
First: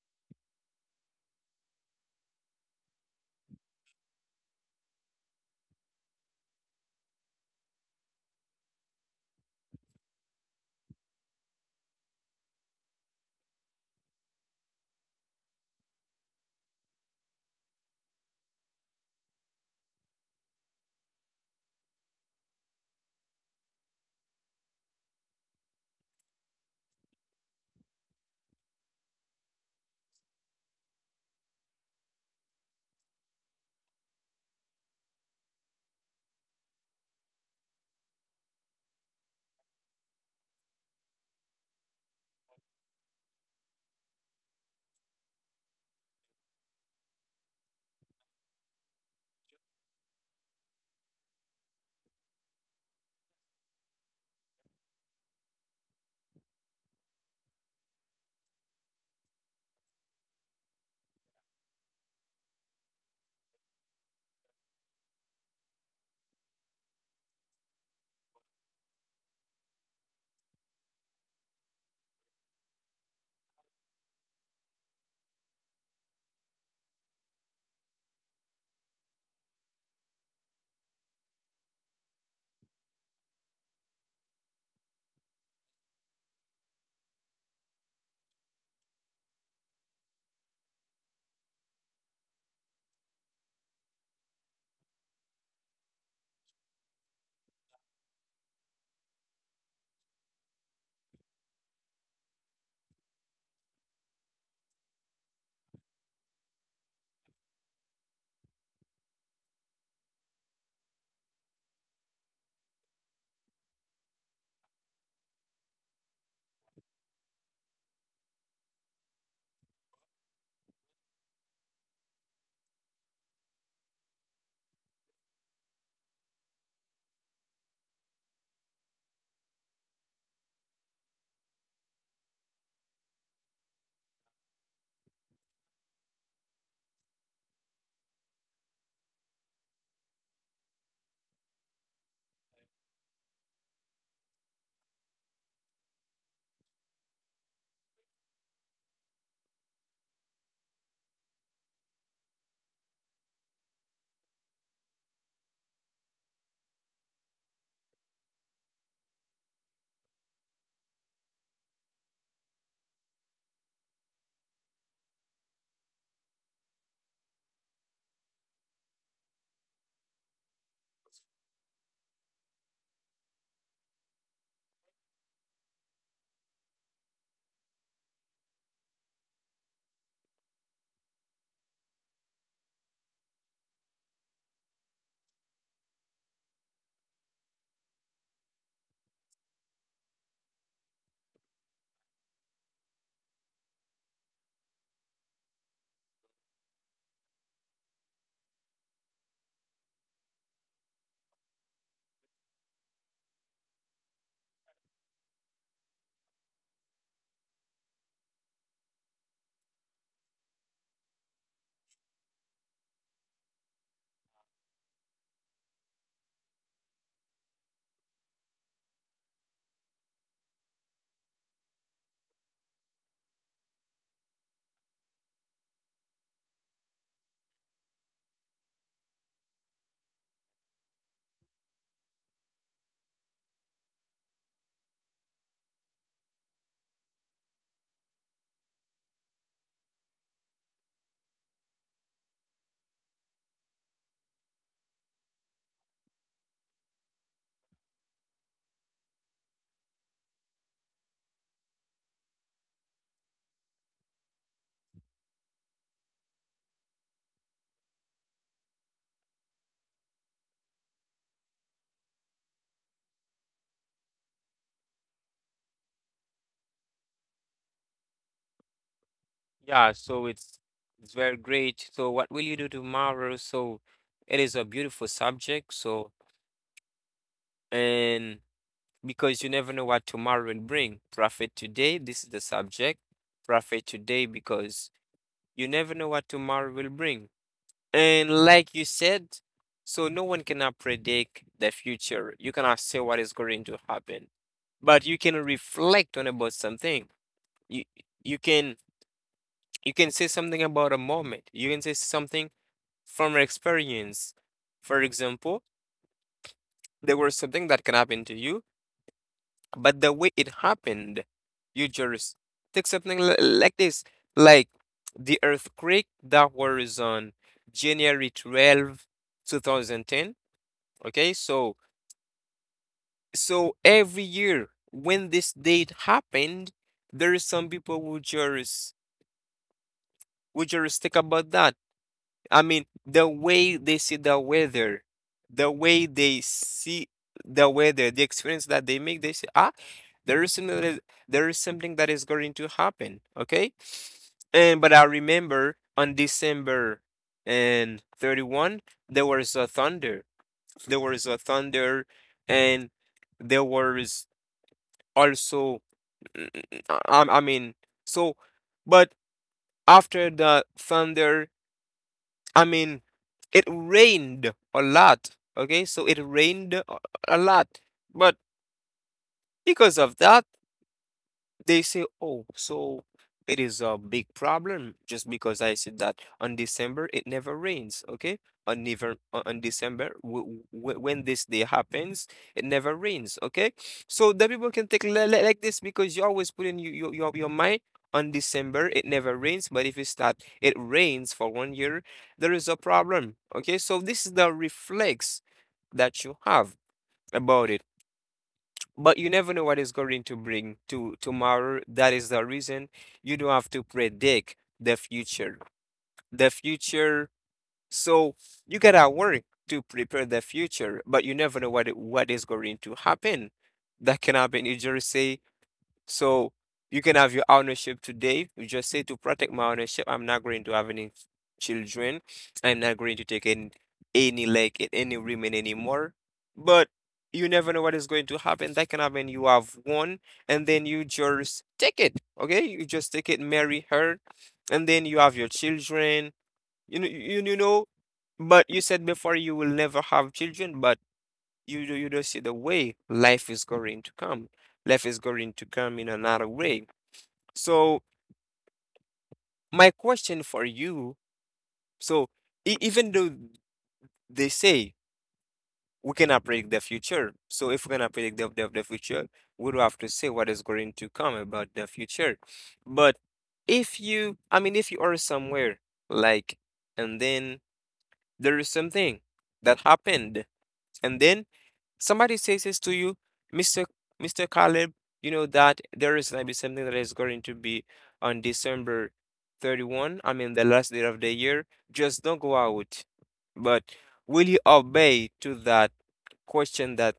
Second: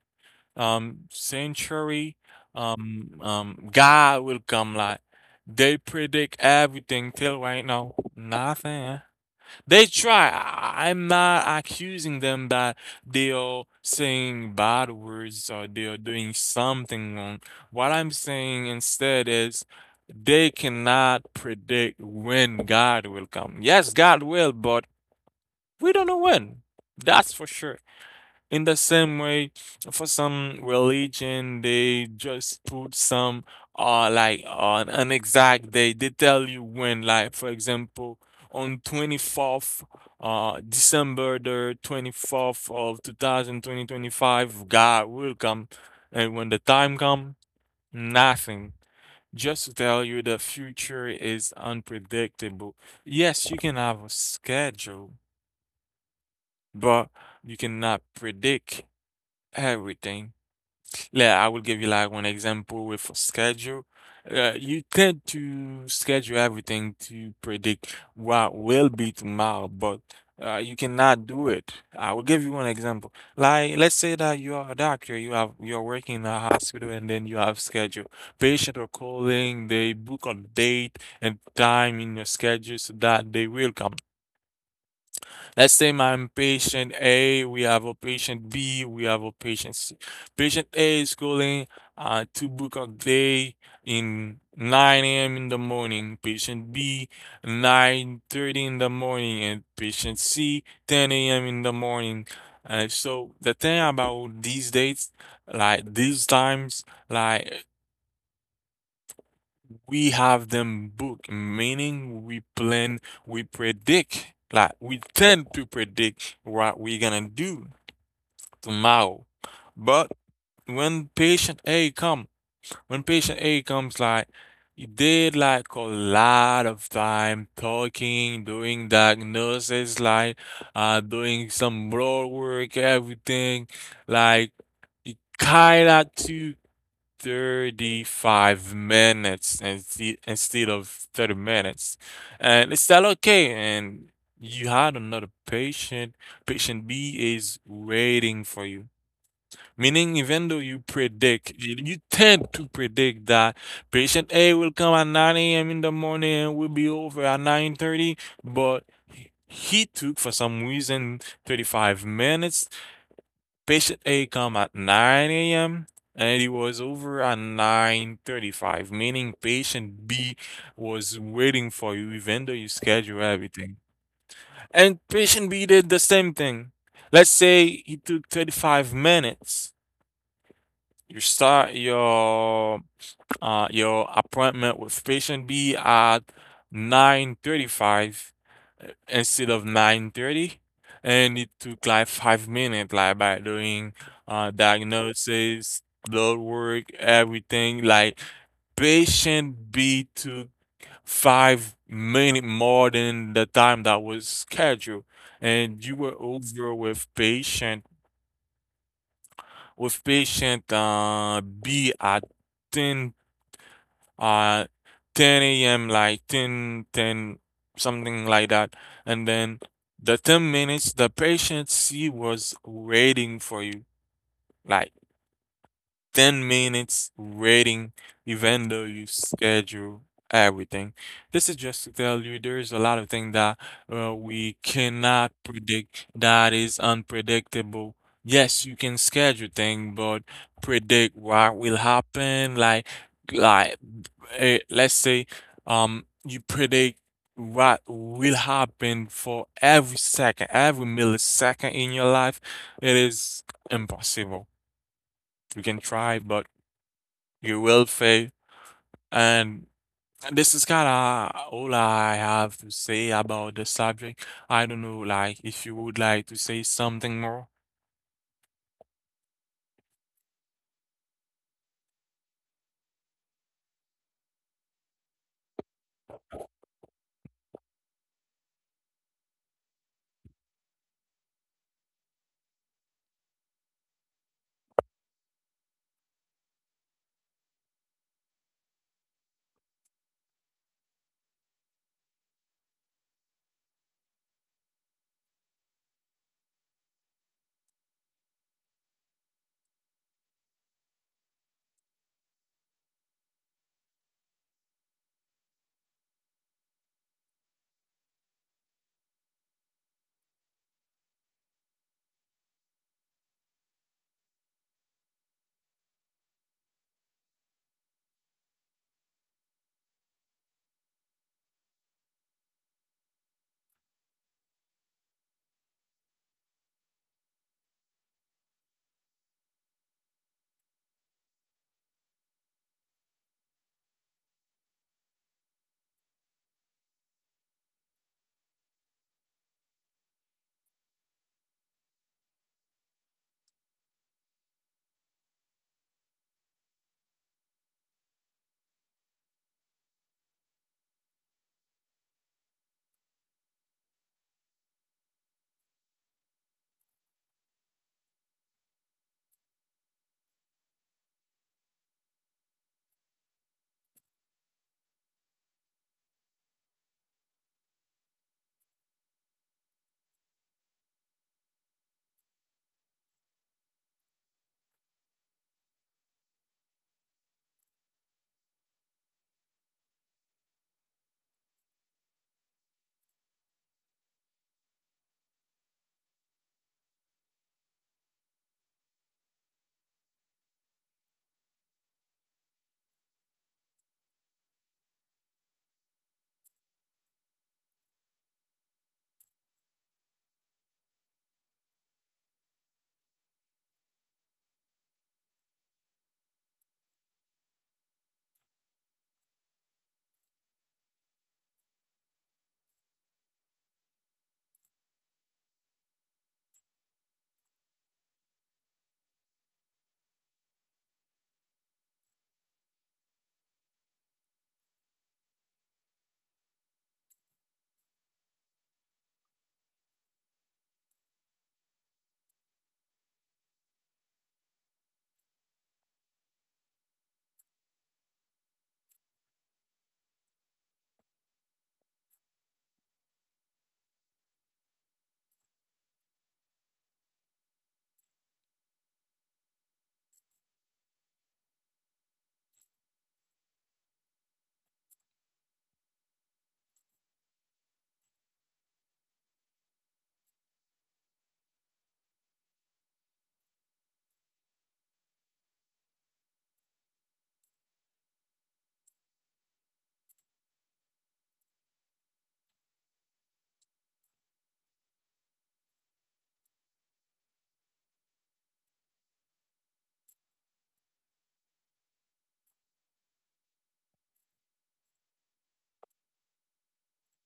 S1: century, God will come like they predict everything. Till right now, nothing. They try. I'm not accusing them that they are saying bad words or they are doing something wrong. What I'm saying instead is they cannot predict when God will come. Yes, God will, but we don't know when. That's for sure. In the same way, for some religion, they just put some like on an exact day. They tell you when, like for example, on 24th, December the 24th of 2000 2025, God will come. And when the time come, nothing. Just to tell you the future is unpredictable. Yes, you can have a schedule, but you cannot predict everything. Yeah, I will give you like one example with a schedule. You tend to schedule everything to predict what will be tomorrow, but you cannot do it. I will give you one example. Like, let's say that you are a doctor, you're working in a hospital, and then you have schedule. Patient are calling, they book a date and time in your schedule so that they will come. Let's say I'm patient A, we have a patient B, we have a patient C. Patient A is calling, to book a day in 9 a.m. in the morning. Patient B, 9:30 in the morning, and patient C, 10 a.m. in the morning. And so the thing about these dates, like these times, like we have them booked, meaning we plan, we predict, like we tend to predict what we're gonna do tomorrow. But when patient A come, when patient A comes, like he did like a lot of time talking, doing diagnosis, doing some blood work, everything, like he kinda to 35 minutes instead of 30 minutes. And it's not okay. And you had another patient. Patient B is waiting for you. Meaning, even though you predict, you tend to predict that patient A will come at 9 a.m. in the morning and will be over at 9:30, but he took for some reason 35 minutes. Patient A come at 9 a.m. and he was over at 9:35, meaning patient B was waiting for you even though you schedule everything. And patient B did the same thing. Let's say he took 35 minutes. Your start your appointment with patient B at 9:35, instead of 9:30, and it took like 5 minutes, like by doing diagnosis, blood work, everything. Like patient B took 5 minutes more than the time that was scheduled, and you were over with patient B at ten at 10 a.m., like 10, 10, something like that. And then the 10 minutes, the patient she was waiting for you, like 10 minutes waiting, even though you schedule everything. This is just to tell you there's a lot of things that we cannot predict, that is unpredictable. Yes, you can schedule things, but predict what will happen, like let's say you predict what will happen for every second, every millisecond in your life, it is impossible. You can try, but you will fail. And this is kind of all I have to say about the subject. I don't know, like, if you would like to say something more.
S2: Yeah, so it's very great. So what will you do tomorrow? So it is a beautiful subject. So, and because you never know what tomorrow will bring. Profit today, this is the subject. Profit today because you never know what tomorrow will bring. And like you said, so no one cannot predict the future. You cannot say what is going to happen, but you can reflect on about something. you you can, you can say something about a moment, you can say something from your experience. For example, there was something that can happen to you, but the way it happened, you just take something like this, like the earthquake that was on January 12, 2010. Okay, so so every year when this date happened, there is some people who just, who just think about that. The way they see the weather, the way they see the weather, the experience that they make, they say, ah, there is something that is, there is something that is going to happen. Okay. And but I remember on December and 31, there was a thunder. There was a thunder and there was also, I, I mean so but after the thunder, I mean, it rained a lot. Okay, so it rained a lot. But because of that, they say, "Oh, so it is a big problem just because I said that on December it never rains." Okay, on never on on December w w when this day happens, it never rains. Okay, so the people can take like this because you always put in your mind on December it never rains, but if it's that it rains for one year, there is a problem. Okay, so this is the reflex that you have about it. But you never know what is going to bring to tomorrow. That is the reason you don't have to predict the future. The future, so you gotta work to prepare the future, but you never know what is going to happen. That can happen. You just say, so you can have your ownership today. You just say, to protect my ownership, I'm not going to have any children. I'm not going to take in any, like, any women anymore. But you never know what is going to happen. That can happen. You have one, and then you just take it. Okay, you just take it, marry her, and then you have your children. You know, you know. But you said before you will never have children, but you don't see the way life is going to come. Life is going to come in another way. So my question for you, so e- even though they say we cannot predict the future, so if we cannot predict the future, we do have to say what is going to come about the future. But if you, if you are somewhere, like, and then there is something that happened, and then somebody says this to you, Mr. Mr. Caleb, you know that there is gonna be something that is going to be on December 31, I mean the last day of the year. Just don't go out. But will you obey to that question, that,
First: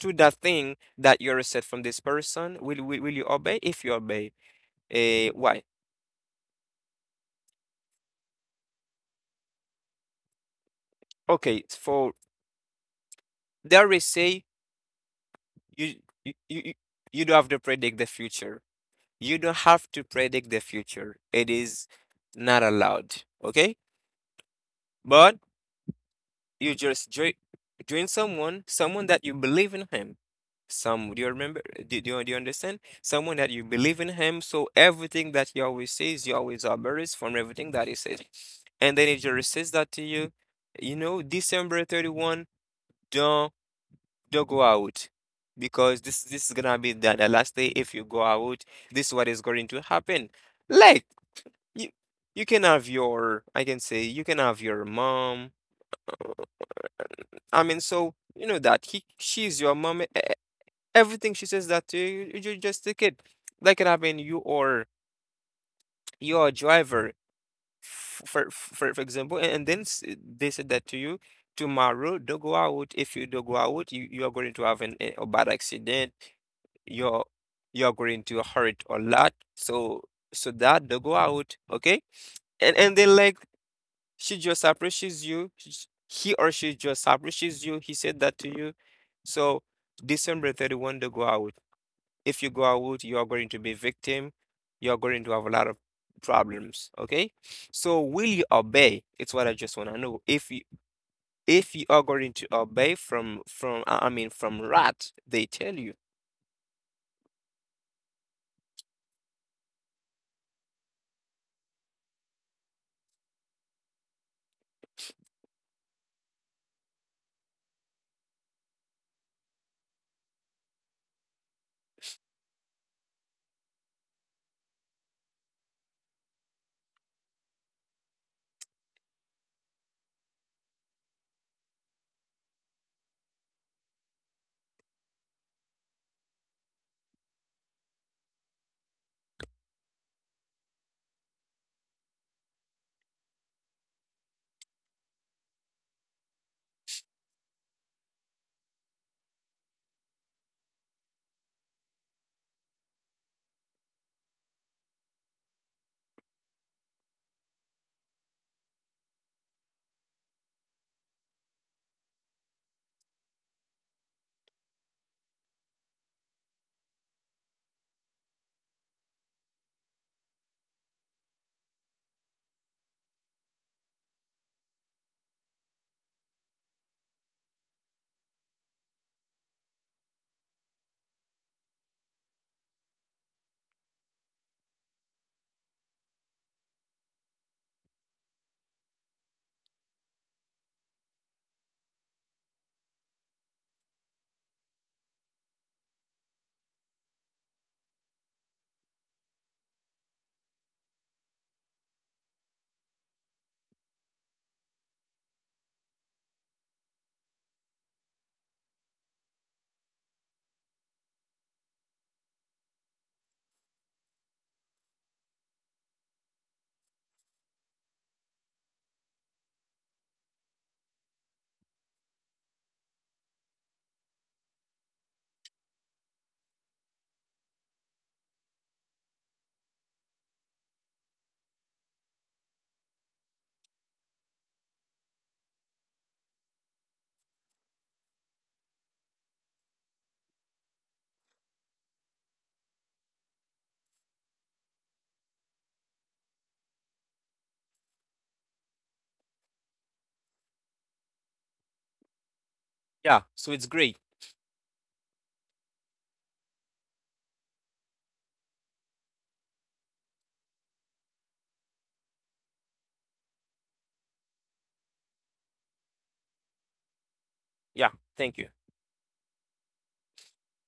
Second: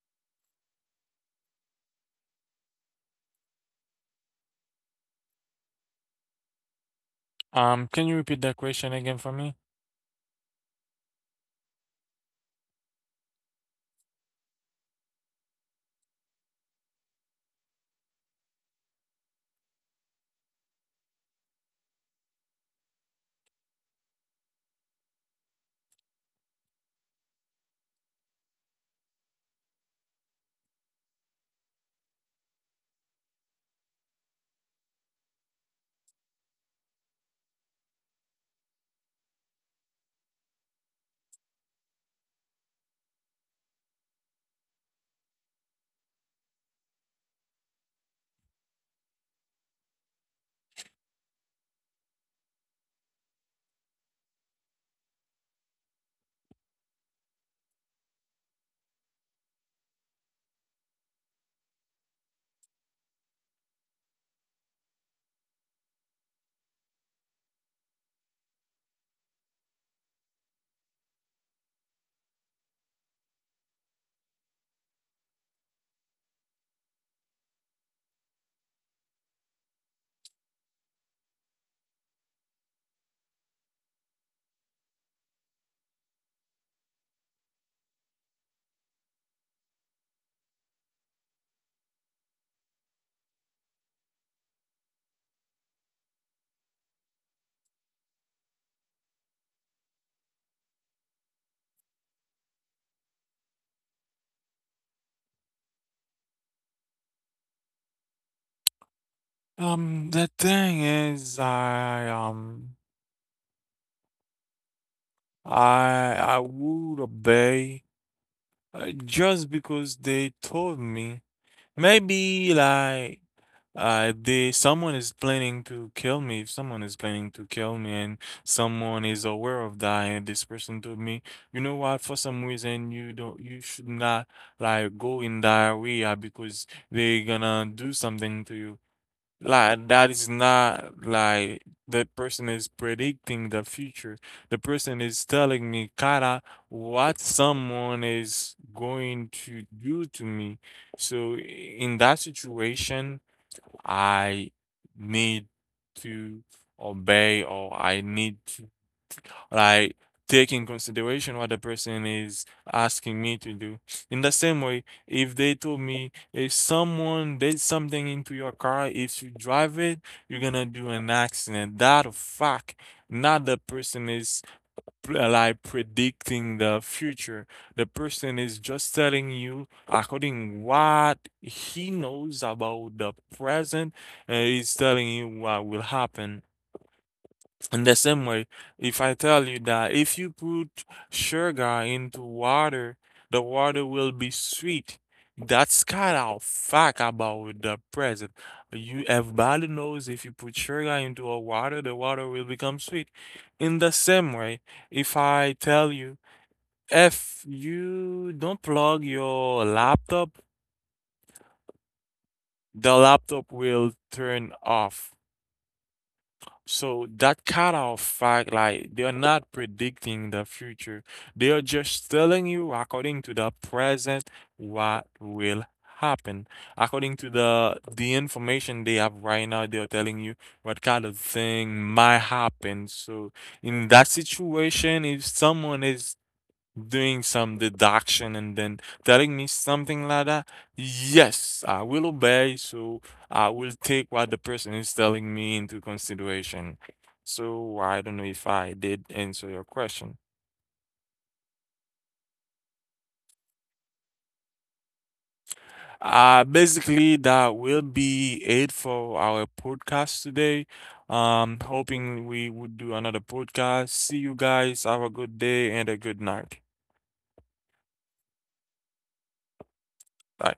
S2: to that thing that you received from this person? Will you obey? If you obey, eh? Why?
S1: Can you repeat that question again for me?
S2: Okay, for there is say, you you do have to predict the future. You don't have to predict the future. It is not allowed. Okay? But you just join, join someone, someone that you believe in him. Some, do you remember? You, do you understand? Someone that you believe in him. So everything that he always says, you always obey from everything that he says. And then if he just says that to you, you know, December 31, don't don't go out. Because this is gonna be the last day. If you go out, this is what is going to happen. Like, You you can have your, I can say, you can have your mom. I mean, so you know that she's your mom. Everything she says that to you, you're just a kid. That can happen. You, or your driver, for example, and then they said that to you. Tomorrow, don't go out. If you don't go out, you are going to have an, a bad accident. you're you're going to hurt a lot, so so that don't go out, okay? And then, like, she just appreciates you. He or she just appreciates you. He said that to you. So December 31 to go out. If you go out, you are going to be victim. You are going to have a lot of problems. Okay. So will you obey? It's what I just want to know. If you, if you are going to obey from, I mean from rat, they tell you.
S1: The thing is, I would obey, just because they told me. Maybe like they someone is planning to kill me. If someone is planning to kill me and someone is aware of that and this person told me, you know what, for some reason you should not like go in that area because they're gonna do something to you. Like that is not like the person is predicting the future. The person is telling me kinda what someone is going to do to me. So in that situation, I need to obey or I need to like take in consideration what the person is asking me to do. In the same way, if they told me if someone did something into your car, if you drive it, you're gonna do an accident. That a fact. Not the person is like predicting the future. The person is just telling you according what he knows about the present, and he's telling you what will happen. In the same way, if I tell you that if you put sugar into water, the water will be sweet. That's kind of fact about the present. You everybody knows if you put sugar into a water, the water will become sweet. In the same way, if I tell you if you don't plug your laptop, the laptop will turn off. So that kind of fact, like they're not predicting the future. They are just telling you according to the present what will happen. According to the information they have right now, they are telling you what kind of thing might happen. So in that situation, if someone is doing some deduction and then telling me something like that, yes, I will obey. So I will take what the person is telling me into consideration. So I don't know if I did answer your question.
S2: Yeah. So it's great.
S1: Basically, that will be it for our podcast today. Hoping we would do another podcast. See you guys. Have a good day and a good night.
S2: Yeah. Thank you.
S1: Bye.